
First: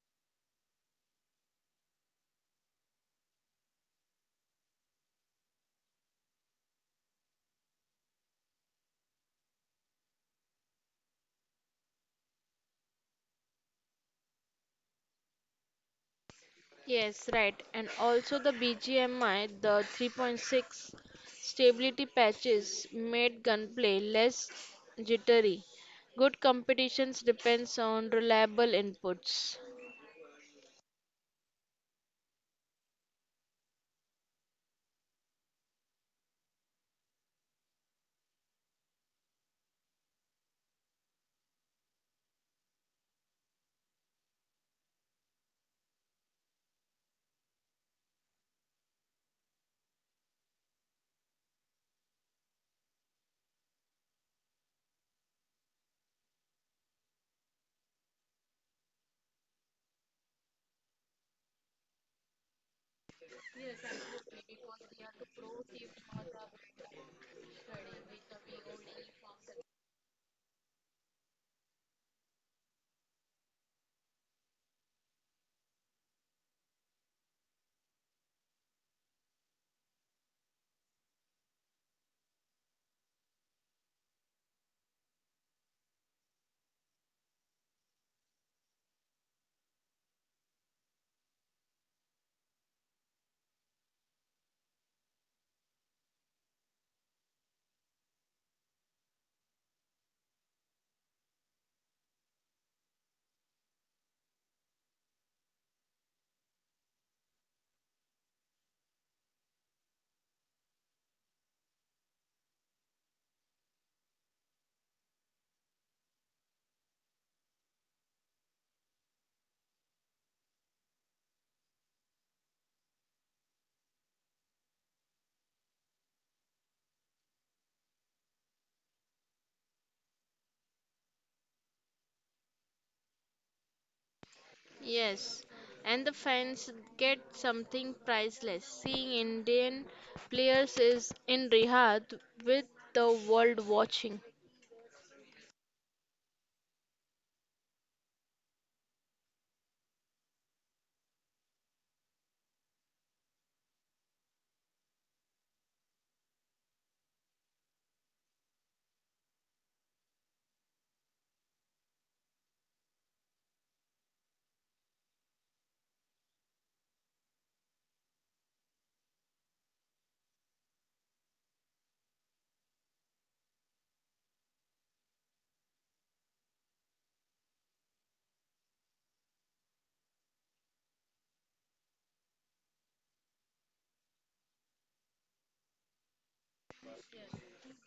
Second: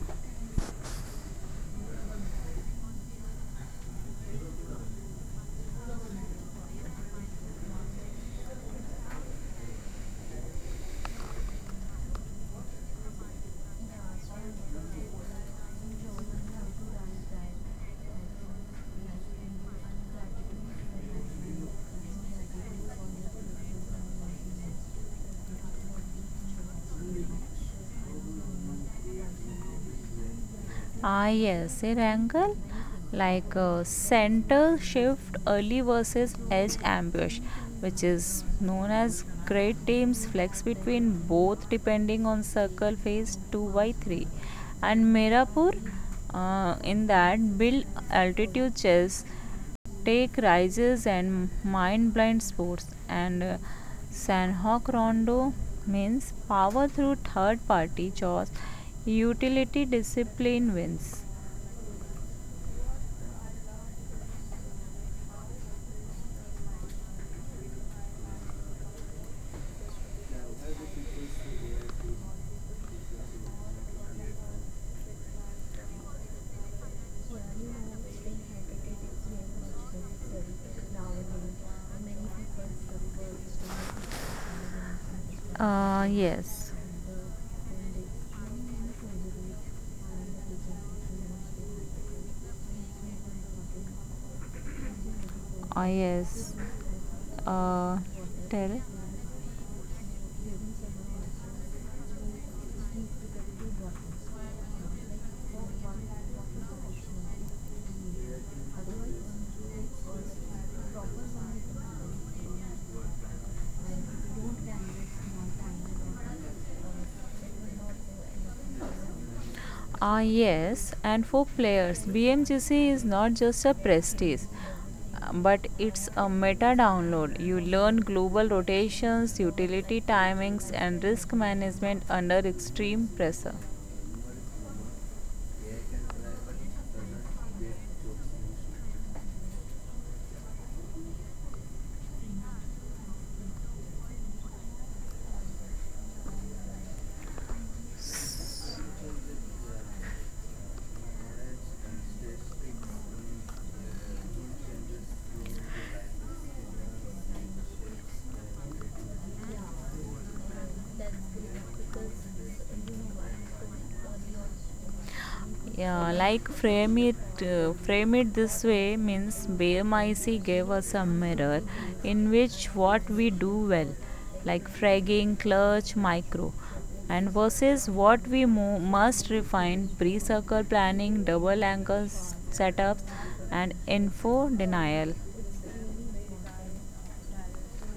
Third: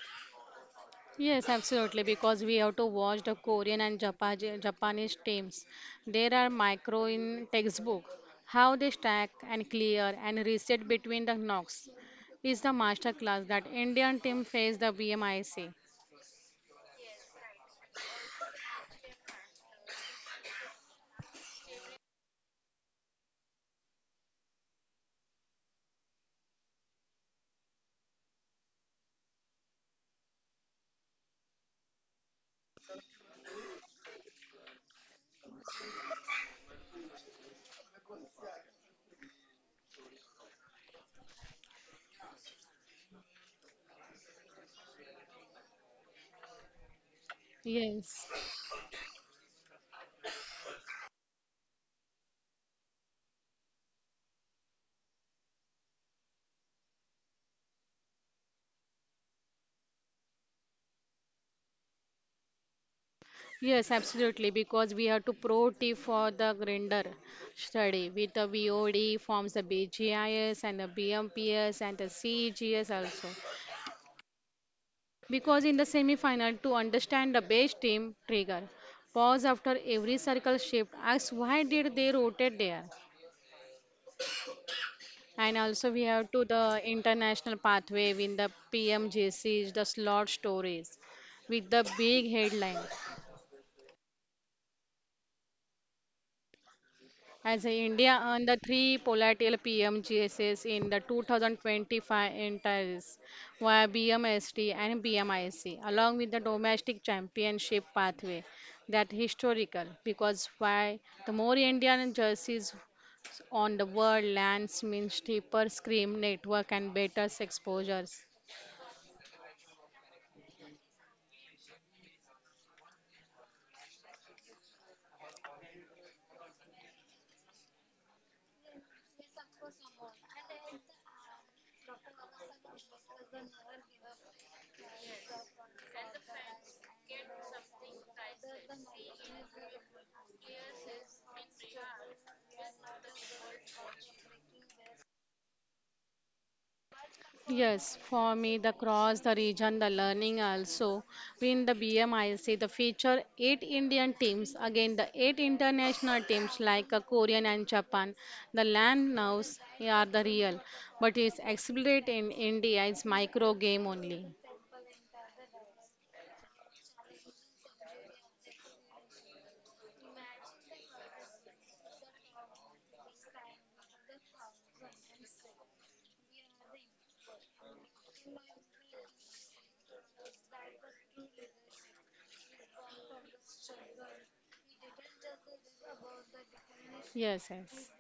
Yes, absolutely, because we have to watch the Korean and Japa- Japanese teams. There are micro in textbook, how they stack and clear and reset between the knocks is the master class that Indian team face the B M I C. Yes, right. And also the B G M I, the three point six stability patches made gunplay less jittery. Good competitions depends on reliable inputs. Ah, yes, an angle like uh, center shift early versus edge ambush, which is known as great teams flex between both depending on circle phase two by three. And Mirapur, uh, in that build Yes. altitude chess, Take Rises and Mind Blind Sports, and uh, Sanhok Rondo means power through third party chores. Utility discipline wins. Yes, absolutely, because we have to pro tip for the grinder study with the V O D forms the BGIS and the BMPS and the C G S also. Because in the semi-final, to Yeah, understand the base team trigger, pause after every circle shift, ask why did they rotate there. And also we Uh, have to the yes. international pathway with the P M J Cs, the slot stories with the big headline. Ah, yes. As a Uh, India earned the three tell. Polatil P M G S S in the two thousand twenty-five entries via B M S T and B M I C, along with the domestic championship pathway. That historical because why the more Indian jerseys on the world lands means deeper screen network and better exposures. Ah, yes. And for players, B M G C is not just a prestige, uh, but it's a meta download. You learn global rotations, utility timings, and risk management under extreme pressure. Yes, and the fans get something priceless. Seeing Indian players is in Riyadh with the world watching. Yes, for me, the cross, the region, the learning also. In the B M I C, the feature eight Indian teams, again the eight international teams like uh, Korean and Japan. The land nows are the real, but is exhibited in India is micro game only. Yeah, like frame it, uh, frame it this way means B M I C gave us a mirror in which what we do well, like fragging, clutch, micro, and versus what we mo- must refine pre-circle planning, double angle setups, and info denial. Yes, yes.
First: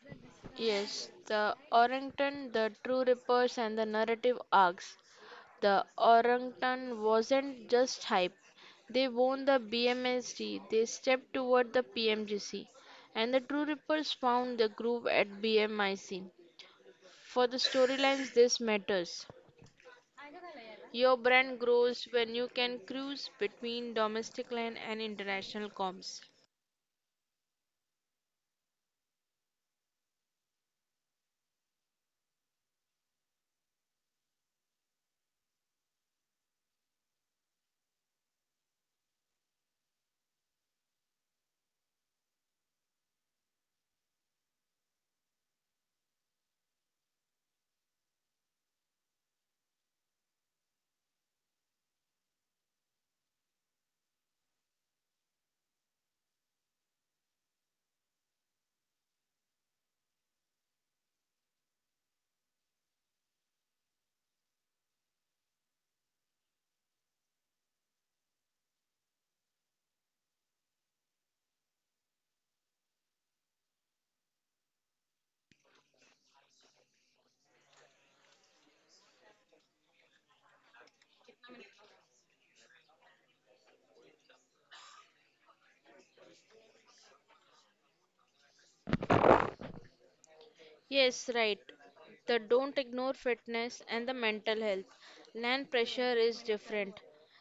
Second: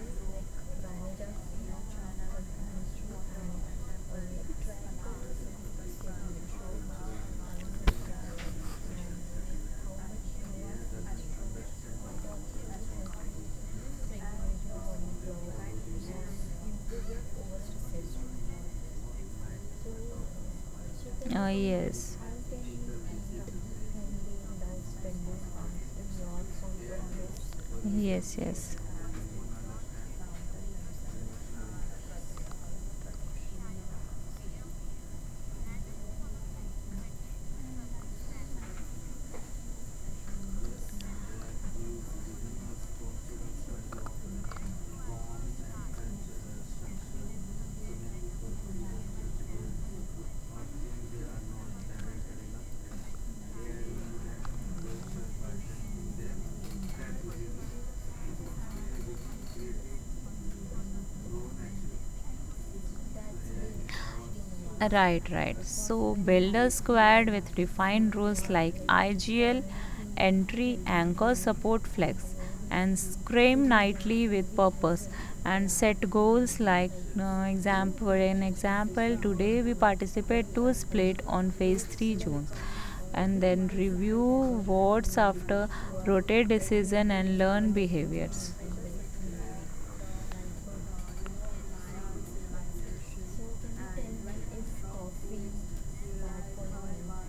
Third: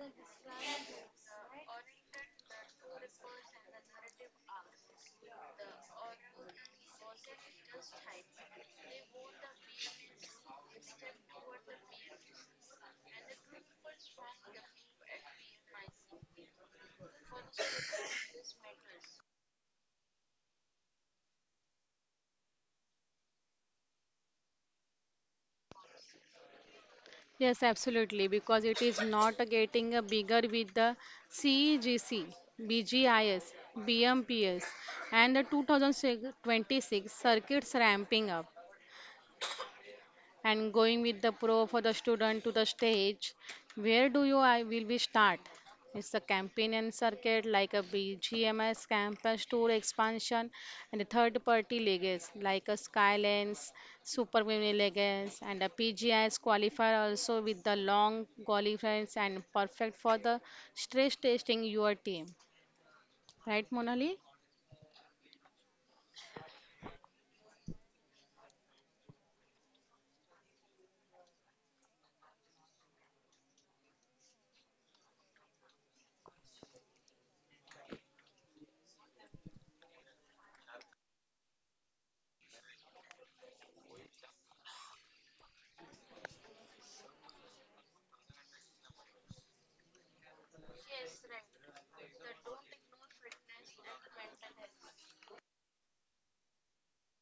Yes, the orangutan, the true rippers, and the narrative arcs. The orangutan wasn't just hype. They won the B M S D. They stepped toward the P M G C, and the true rippers found the groove at B M I C. For the storylines, this matters. Your Uh, brand grows yes. when you can cruise between domestic land and international comps. Yes, absolutely, Yes, because it yes. is not getting a bigger with the C E G C, B G I S, B M P S, and the two thousand twenty-six circuits ramping up. And going with the pro for the student to the stage. Where do you I will we start? It's the campaign and circuit like a B G M S campus tour expansion and a third party leagues like a Skylens, Super Mini leagues and a P G I S qualifier also with the long qualifiers and perfect for the stress testing your team. Right, Monali? Right, right. So build squared with defined rules like I G L, entry, anchor, support, flex, and scream nightly with purpose. And set goals like uh, example. An example, today we participate to split on phase three zones, and then review wards after rotate decision and learn behaviors. Yes, right. The don't ignore fitness and the mental health. Land pressure is different.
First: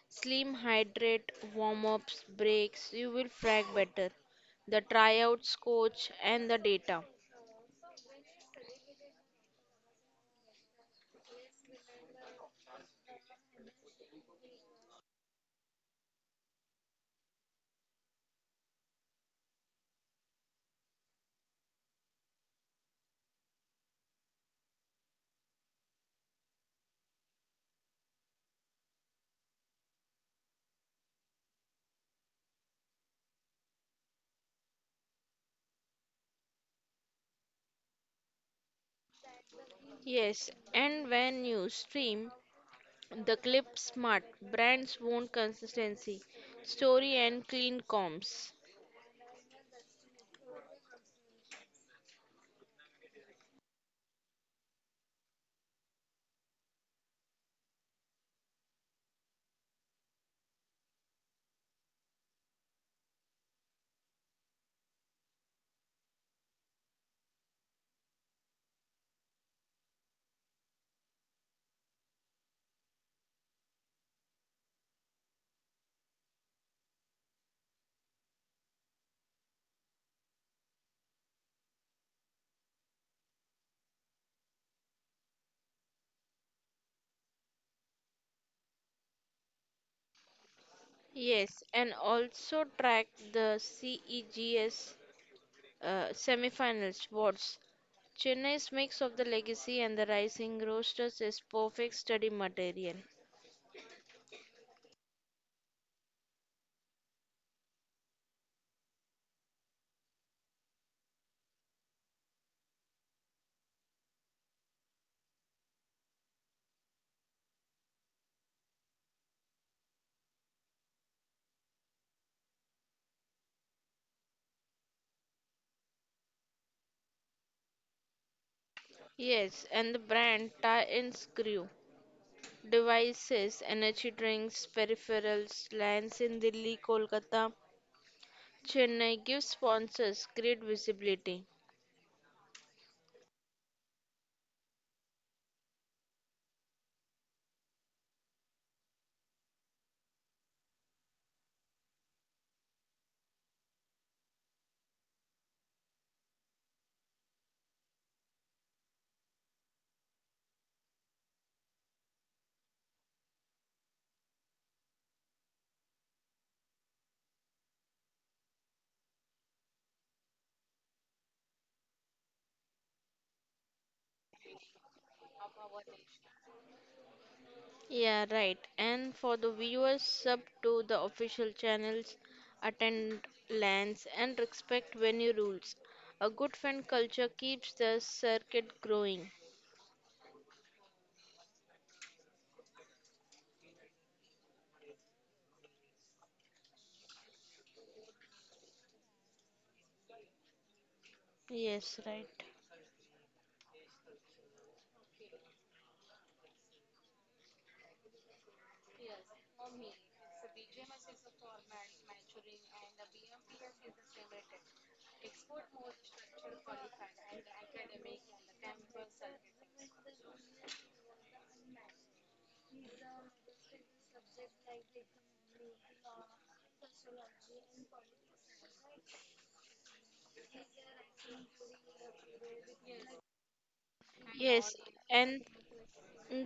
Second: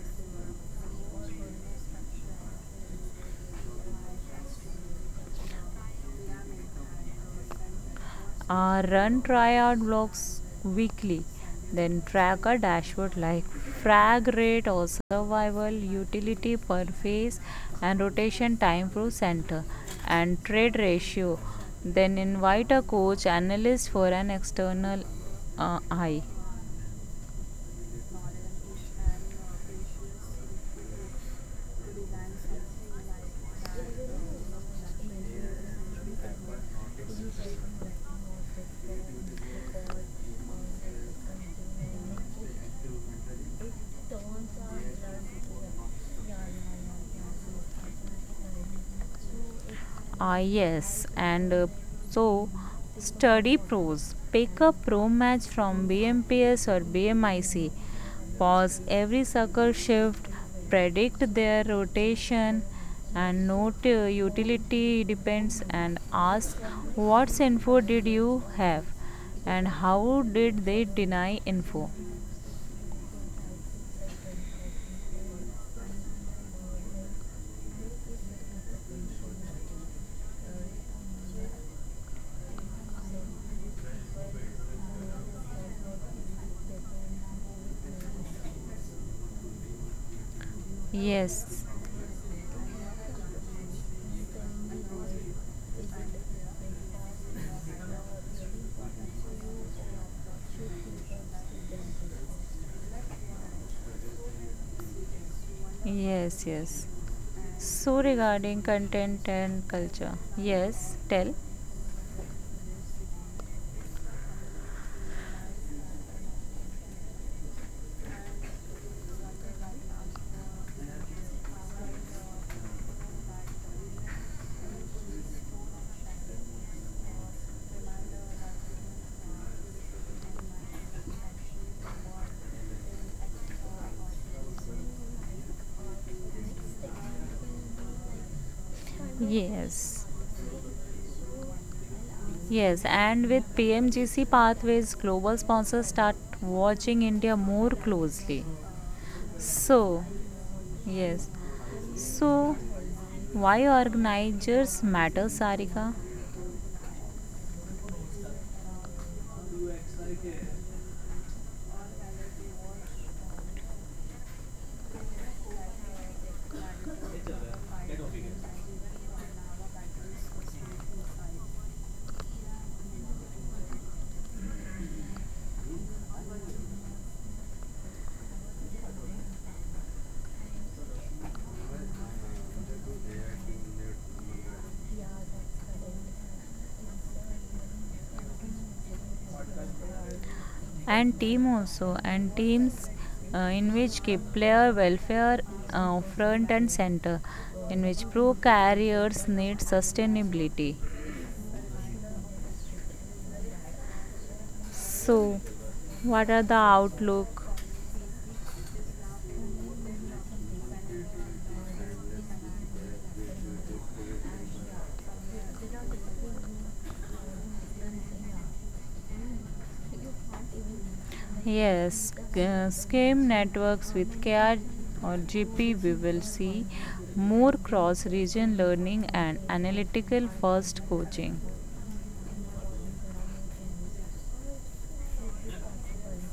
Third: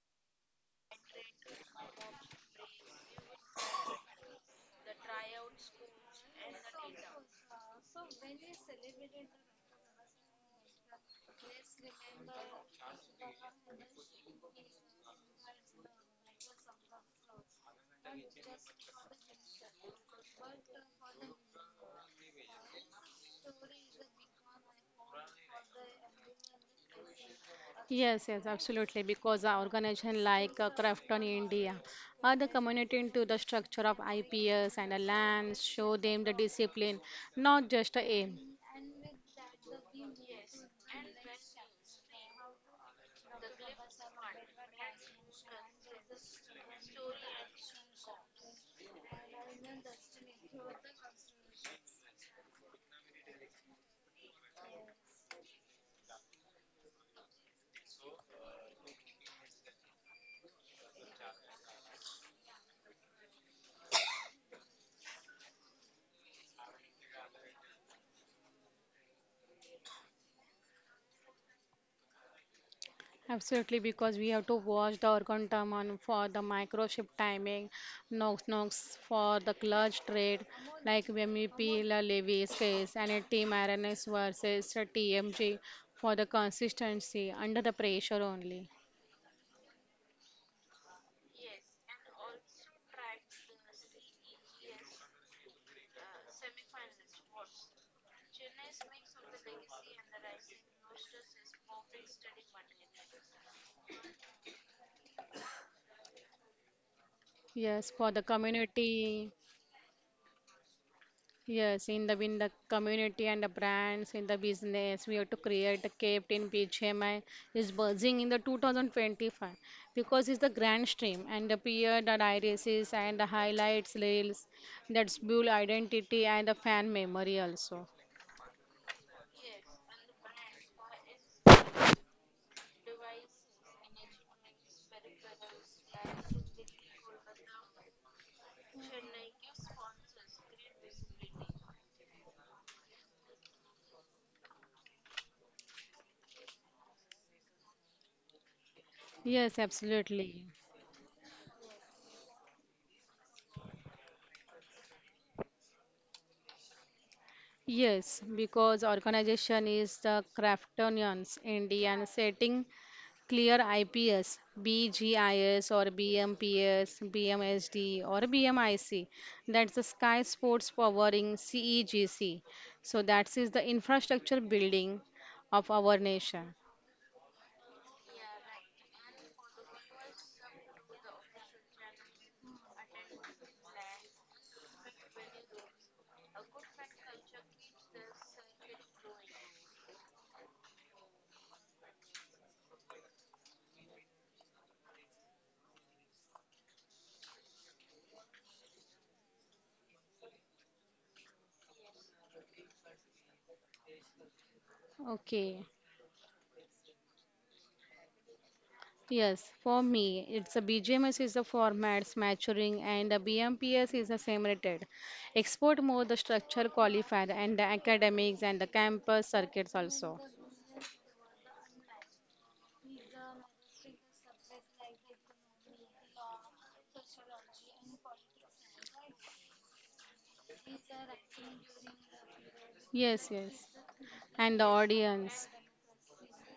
Slim hydrate, warm ups, breaks, you will frag better. The tryouts, coach, and the data. uh, run triad blocks weekly, then track a dashboard like frag rate or survival utility per phase and rotation time through center and trade ratio, then invite a coach analyst for an external uh, eye. Yes, yes, absolutely. Because our organization like uh, Crafton India, uh, the community into the structure of I P S and the lands, show them the discipline, not just the aim. Yes, and when you stream, the clip smart, brands want consistency, story, and clean comps. Ah, yes, and uh, so study pros. Pick up pro match from B M P S or B M I C. Pause every circle shift, predict their rotation, and note uh, utility depends, and ask what's info did you have and how did they deny info. Absolutely, because we have to watch the organ terminal for the microchip timing, Knox Knox for the clutch trade, like M E P La Levy's case, and a team R N S versus a T M G for the consistency under the pressure only. Yes, Yes, and also track the C E G S uh, semifinals. What's Chennai's mix of the legacy and the rising roasters is perfect study material. yes, yes. Yes, So for the regarding community. content and culture, yes, tell. Yes, in the in the community and the brands in the business, we have to create a cape in B G M I is buzzing in the two thousand twenty-five because it's the grand stream and the peer the irises and the highlights reels that's build identity and the fan memory also. Yes, and the brand tie-ins grew. Devices, energy drinks, peripherals, lands in Delhi, Kolkata. Chennai gives Yes. sponsors great visibility. Yes, and with P M G C pathways, global sponsors start watching India more closely. Yes, So, absolutely. yes, so why organizers matter, Sarika, Yes, because organization is the Craftonians Indian setting clear IPS, BGIS or BMPS, BMSD or BMIC. That's the Sky Sports powering C E G C. So that is the infrastructure building of our nation. Yeah, right. And for the viewers, sub to the official channels, attend lands, and respect venue rules. A good fan culture keeps the circuit growing. and team also, and teams uh, in which keep player welfare uh, front and center, in which pro carriers need sustainability. Yes, right. So, Okay. what are the outlook? Yes, for me, it's a B G M S is the formats maturing and the B M P S is the same rated. Export more the structure qualifier and the academics and the campus circuits also. Yes, uh, scheme networks with C A D or G P, we will see more cross region learning and analytical first coaching. Yes, yes. And the Yes, audience. and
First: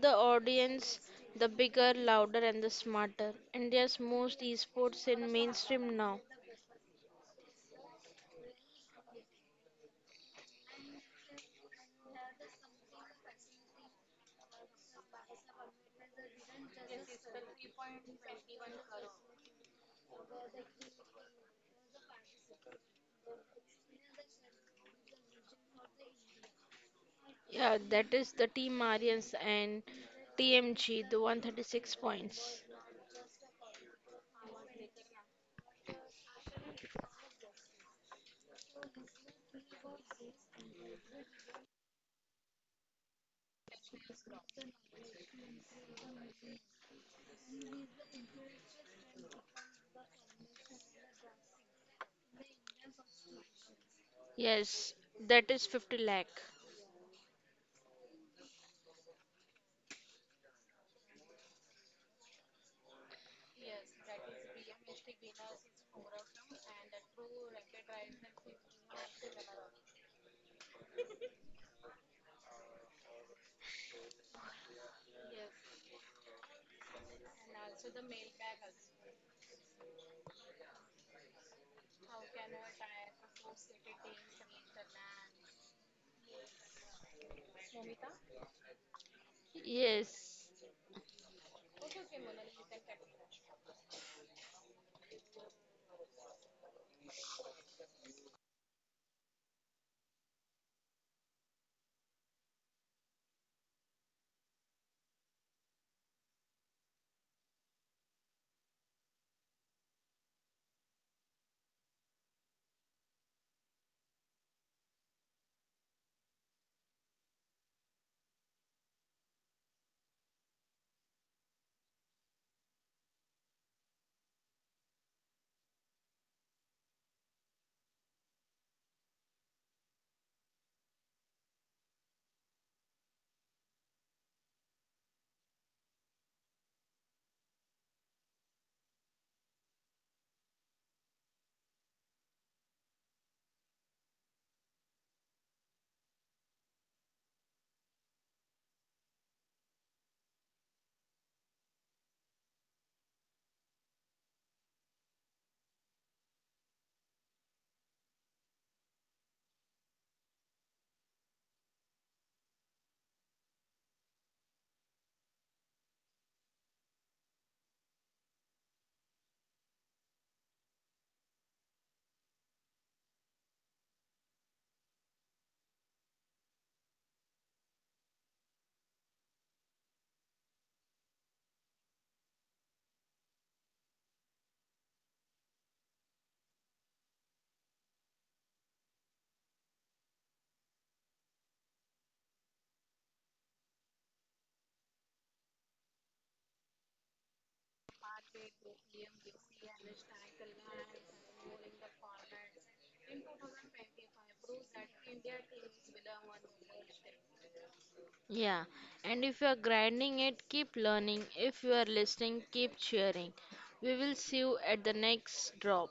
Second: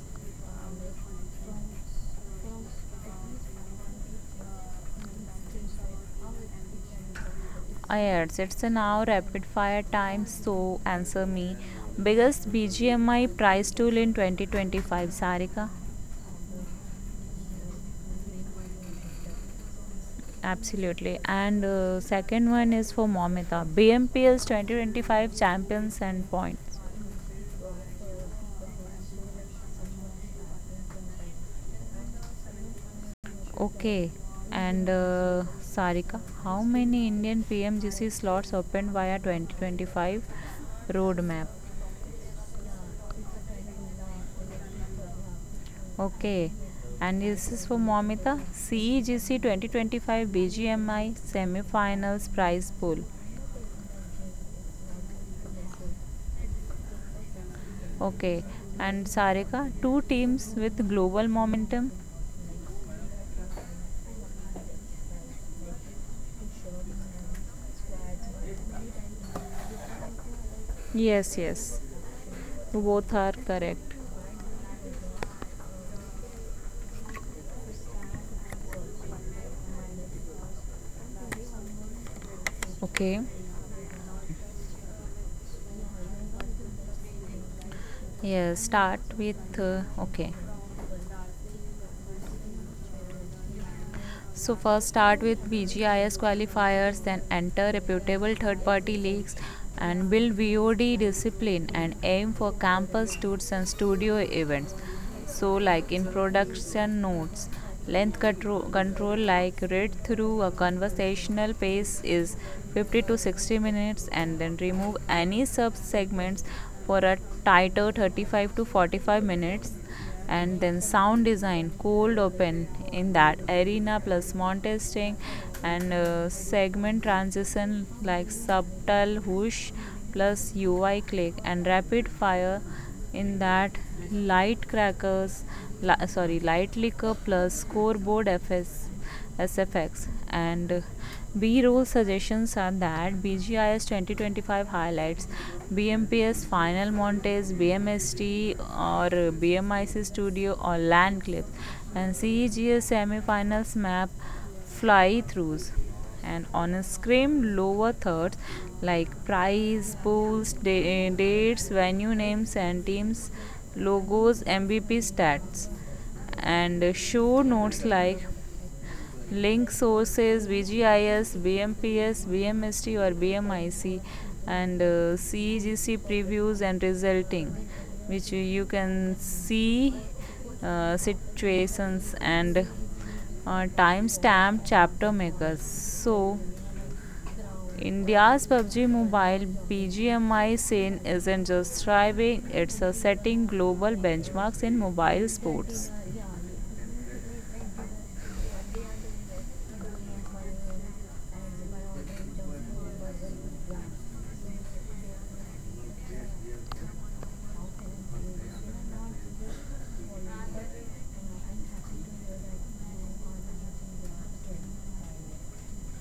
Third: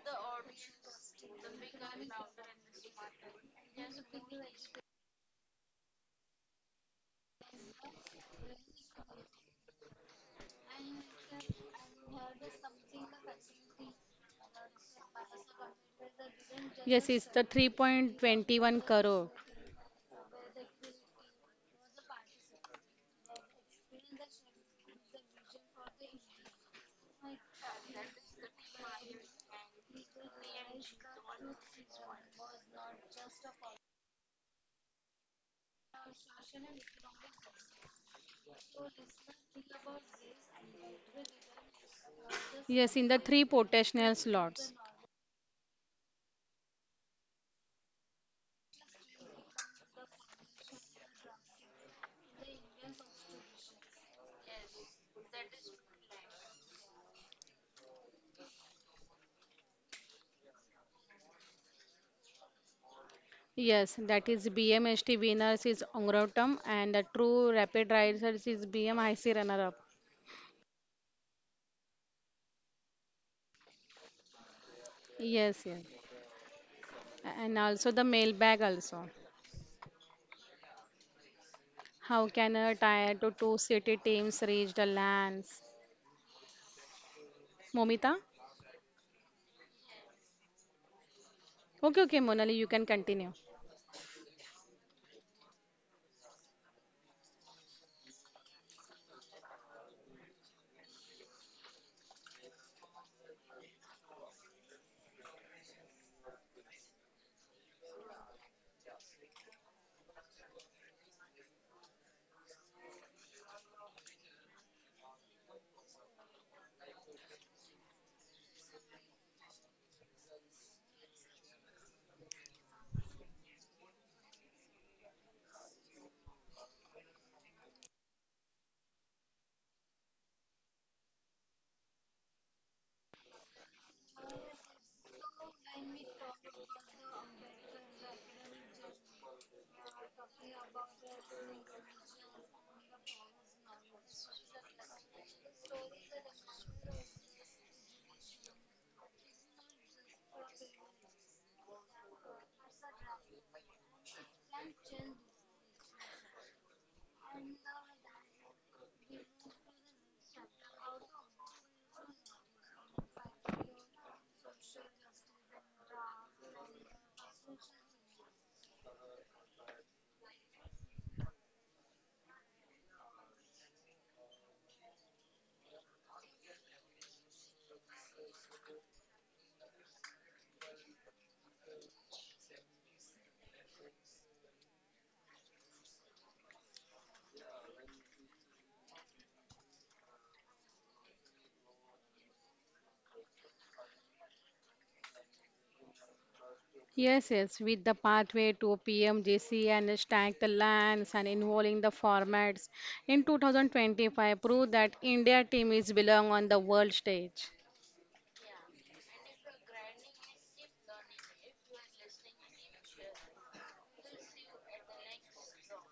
the audience, the bigger, louder, and the smarter. India's most esports in mainstream now. Yes, it's an hour rapid fire time, so answer me. Biggest B G M I prize tool in twenty twenty-five, Sarika? Yes, the it's the study in the three point two one crore. Absolutely. And uh, second one is for Momita. B M P L's twenty twenty-five champions and points. Yeah, that is the Team Aryans and T M G, the one thirty-six points. Okay. And uh, Sarika, how many Indian P M G C slots opened via twenty twenty-five roadmap? Yes, in the three potential the slots. Normal. Okay. And this is for Momita. C E G C twenty twenty-five B G M I semi-finals prize pool. Yes, that is fifty lakh. Okay. And Sarika, two teams with global momentum. Yes, that is B M S T winners is Ongrotam and the true rapid risers is B M I C runner up. Yes, yes. Both are correct. Yes, yes. And also the mailbag also. How can a Okay. tier to two city teams reach the lands? Momita? Yes. Start with uh, okay. Yes, Okay, okay, Monali, you can continue. So first start with B G I S qualifiers, then enter reputable third-party leagues, and build V O D discipline, and aim for campus tours and studio events. So like in production notes, length control, control like read through a conversational pace is fifty to sixty minutes, and then remove any sub segments for a tighter thirty-five to forty-five minutes, and then sound design cold open in that arena plus montesting, and uh, segment transition like subtle whoosh plus UI click, and rapid fire in that light crackers, li- sorry light liquor plus scoreboard fs S F X. And uh, B roll suggestions are that B G I S twenty twenty-five highlights, BMPS final montes, B M S T or BMIC studio or land clips, and C E G S semifinals map fly throughs. And on a scrim, lower thirds like price, pools, da- eh, dates, venue names, and teams, logos, M V P stats, and show notes like link sources VGIS, BMPS, BMST or BMIC, and uh, CEGC previews and resulting, which you- you can see uh, situations and uh, timestamp chapter makers, so India's PUBG Mobile PGMI scene isn't just thriving, it's a setting global benchmarks in mobile sports. Yes, yes, with the pathway to P M J C and stack the lands and involving the formats in two thousand twenty-five prove that India team is belong on the world stage. yeah. And if you are grinding it, keep learning. If you are listening, keep cheering. We will see you at the next drop.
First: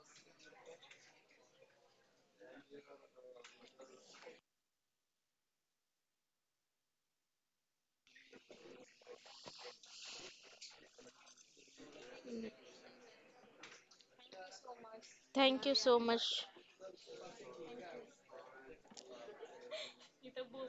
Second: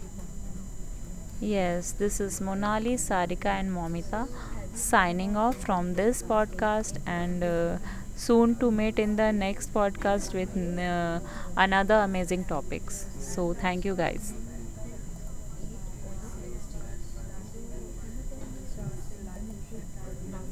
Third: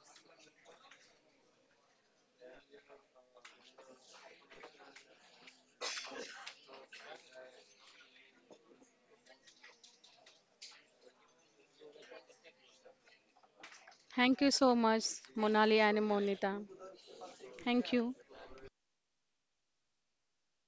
Yes, this is Monali, Sarika, and Momita, signing off from this podcast, and uh, soon to meet in the next podcast with uh, another amazing topics. So, thank you guys. Thank you so much, Thank you Monali so and much. Monita. Thank you.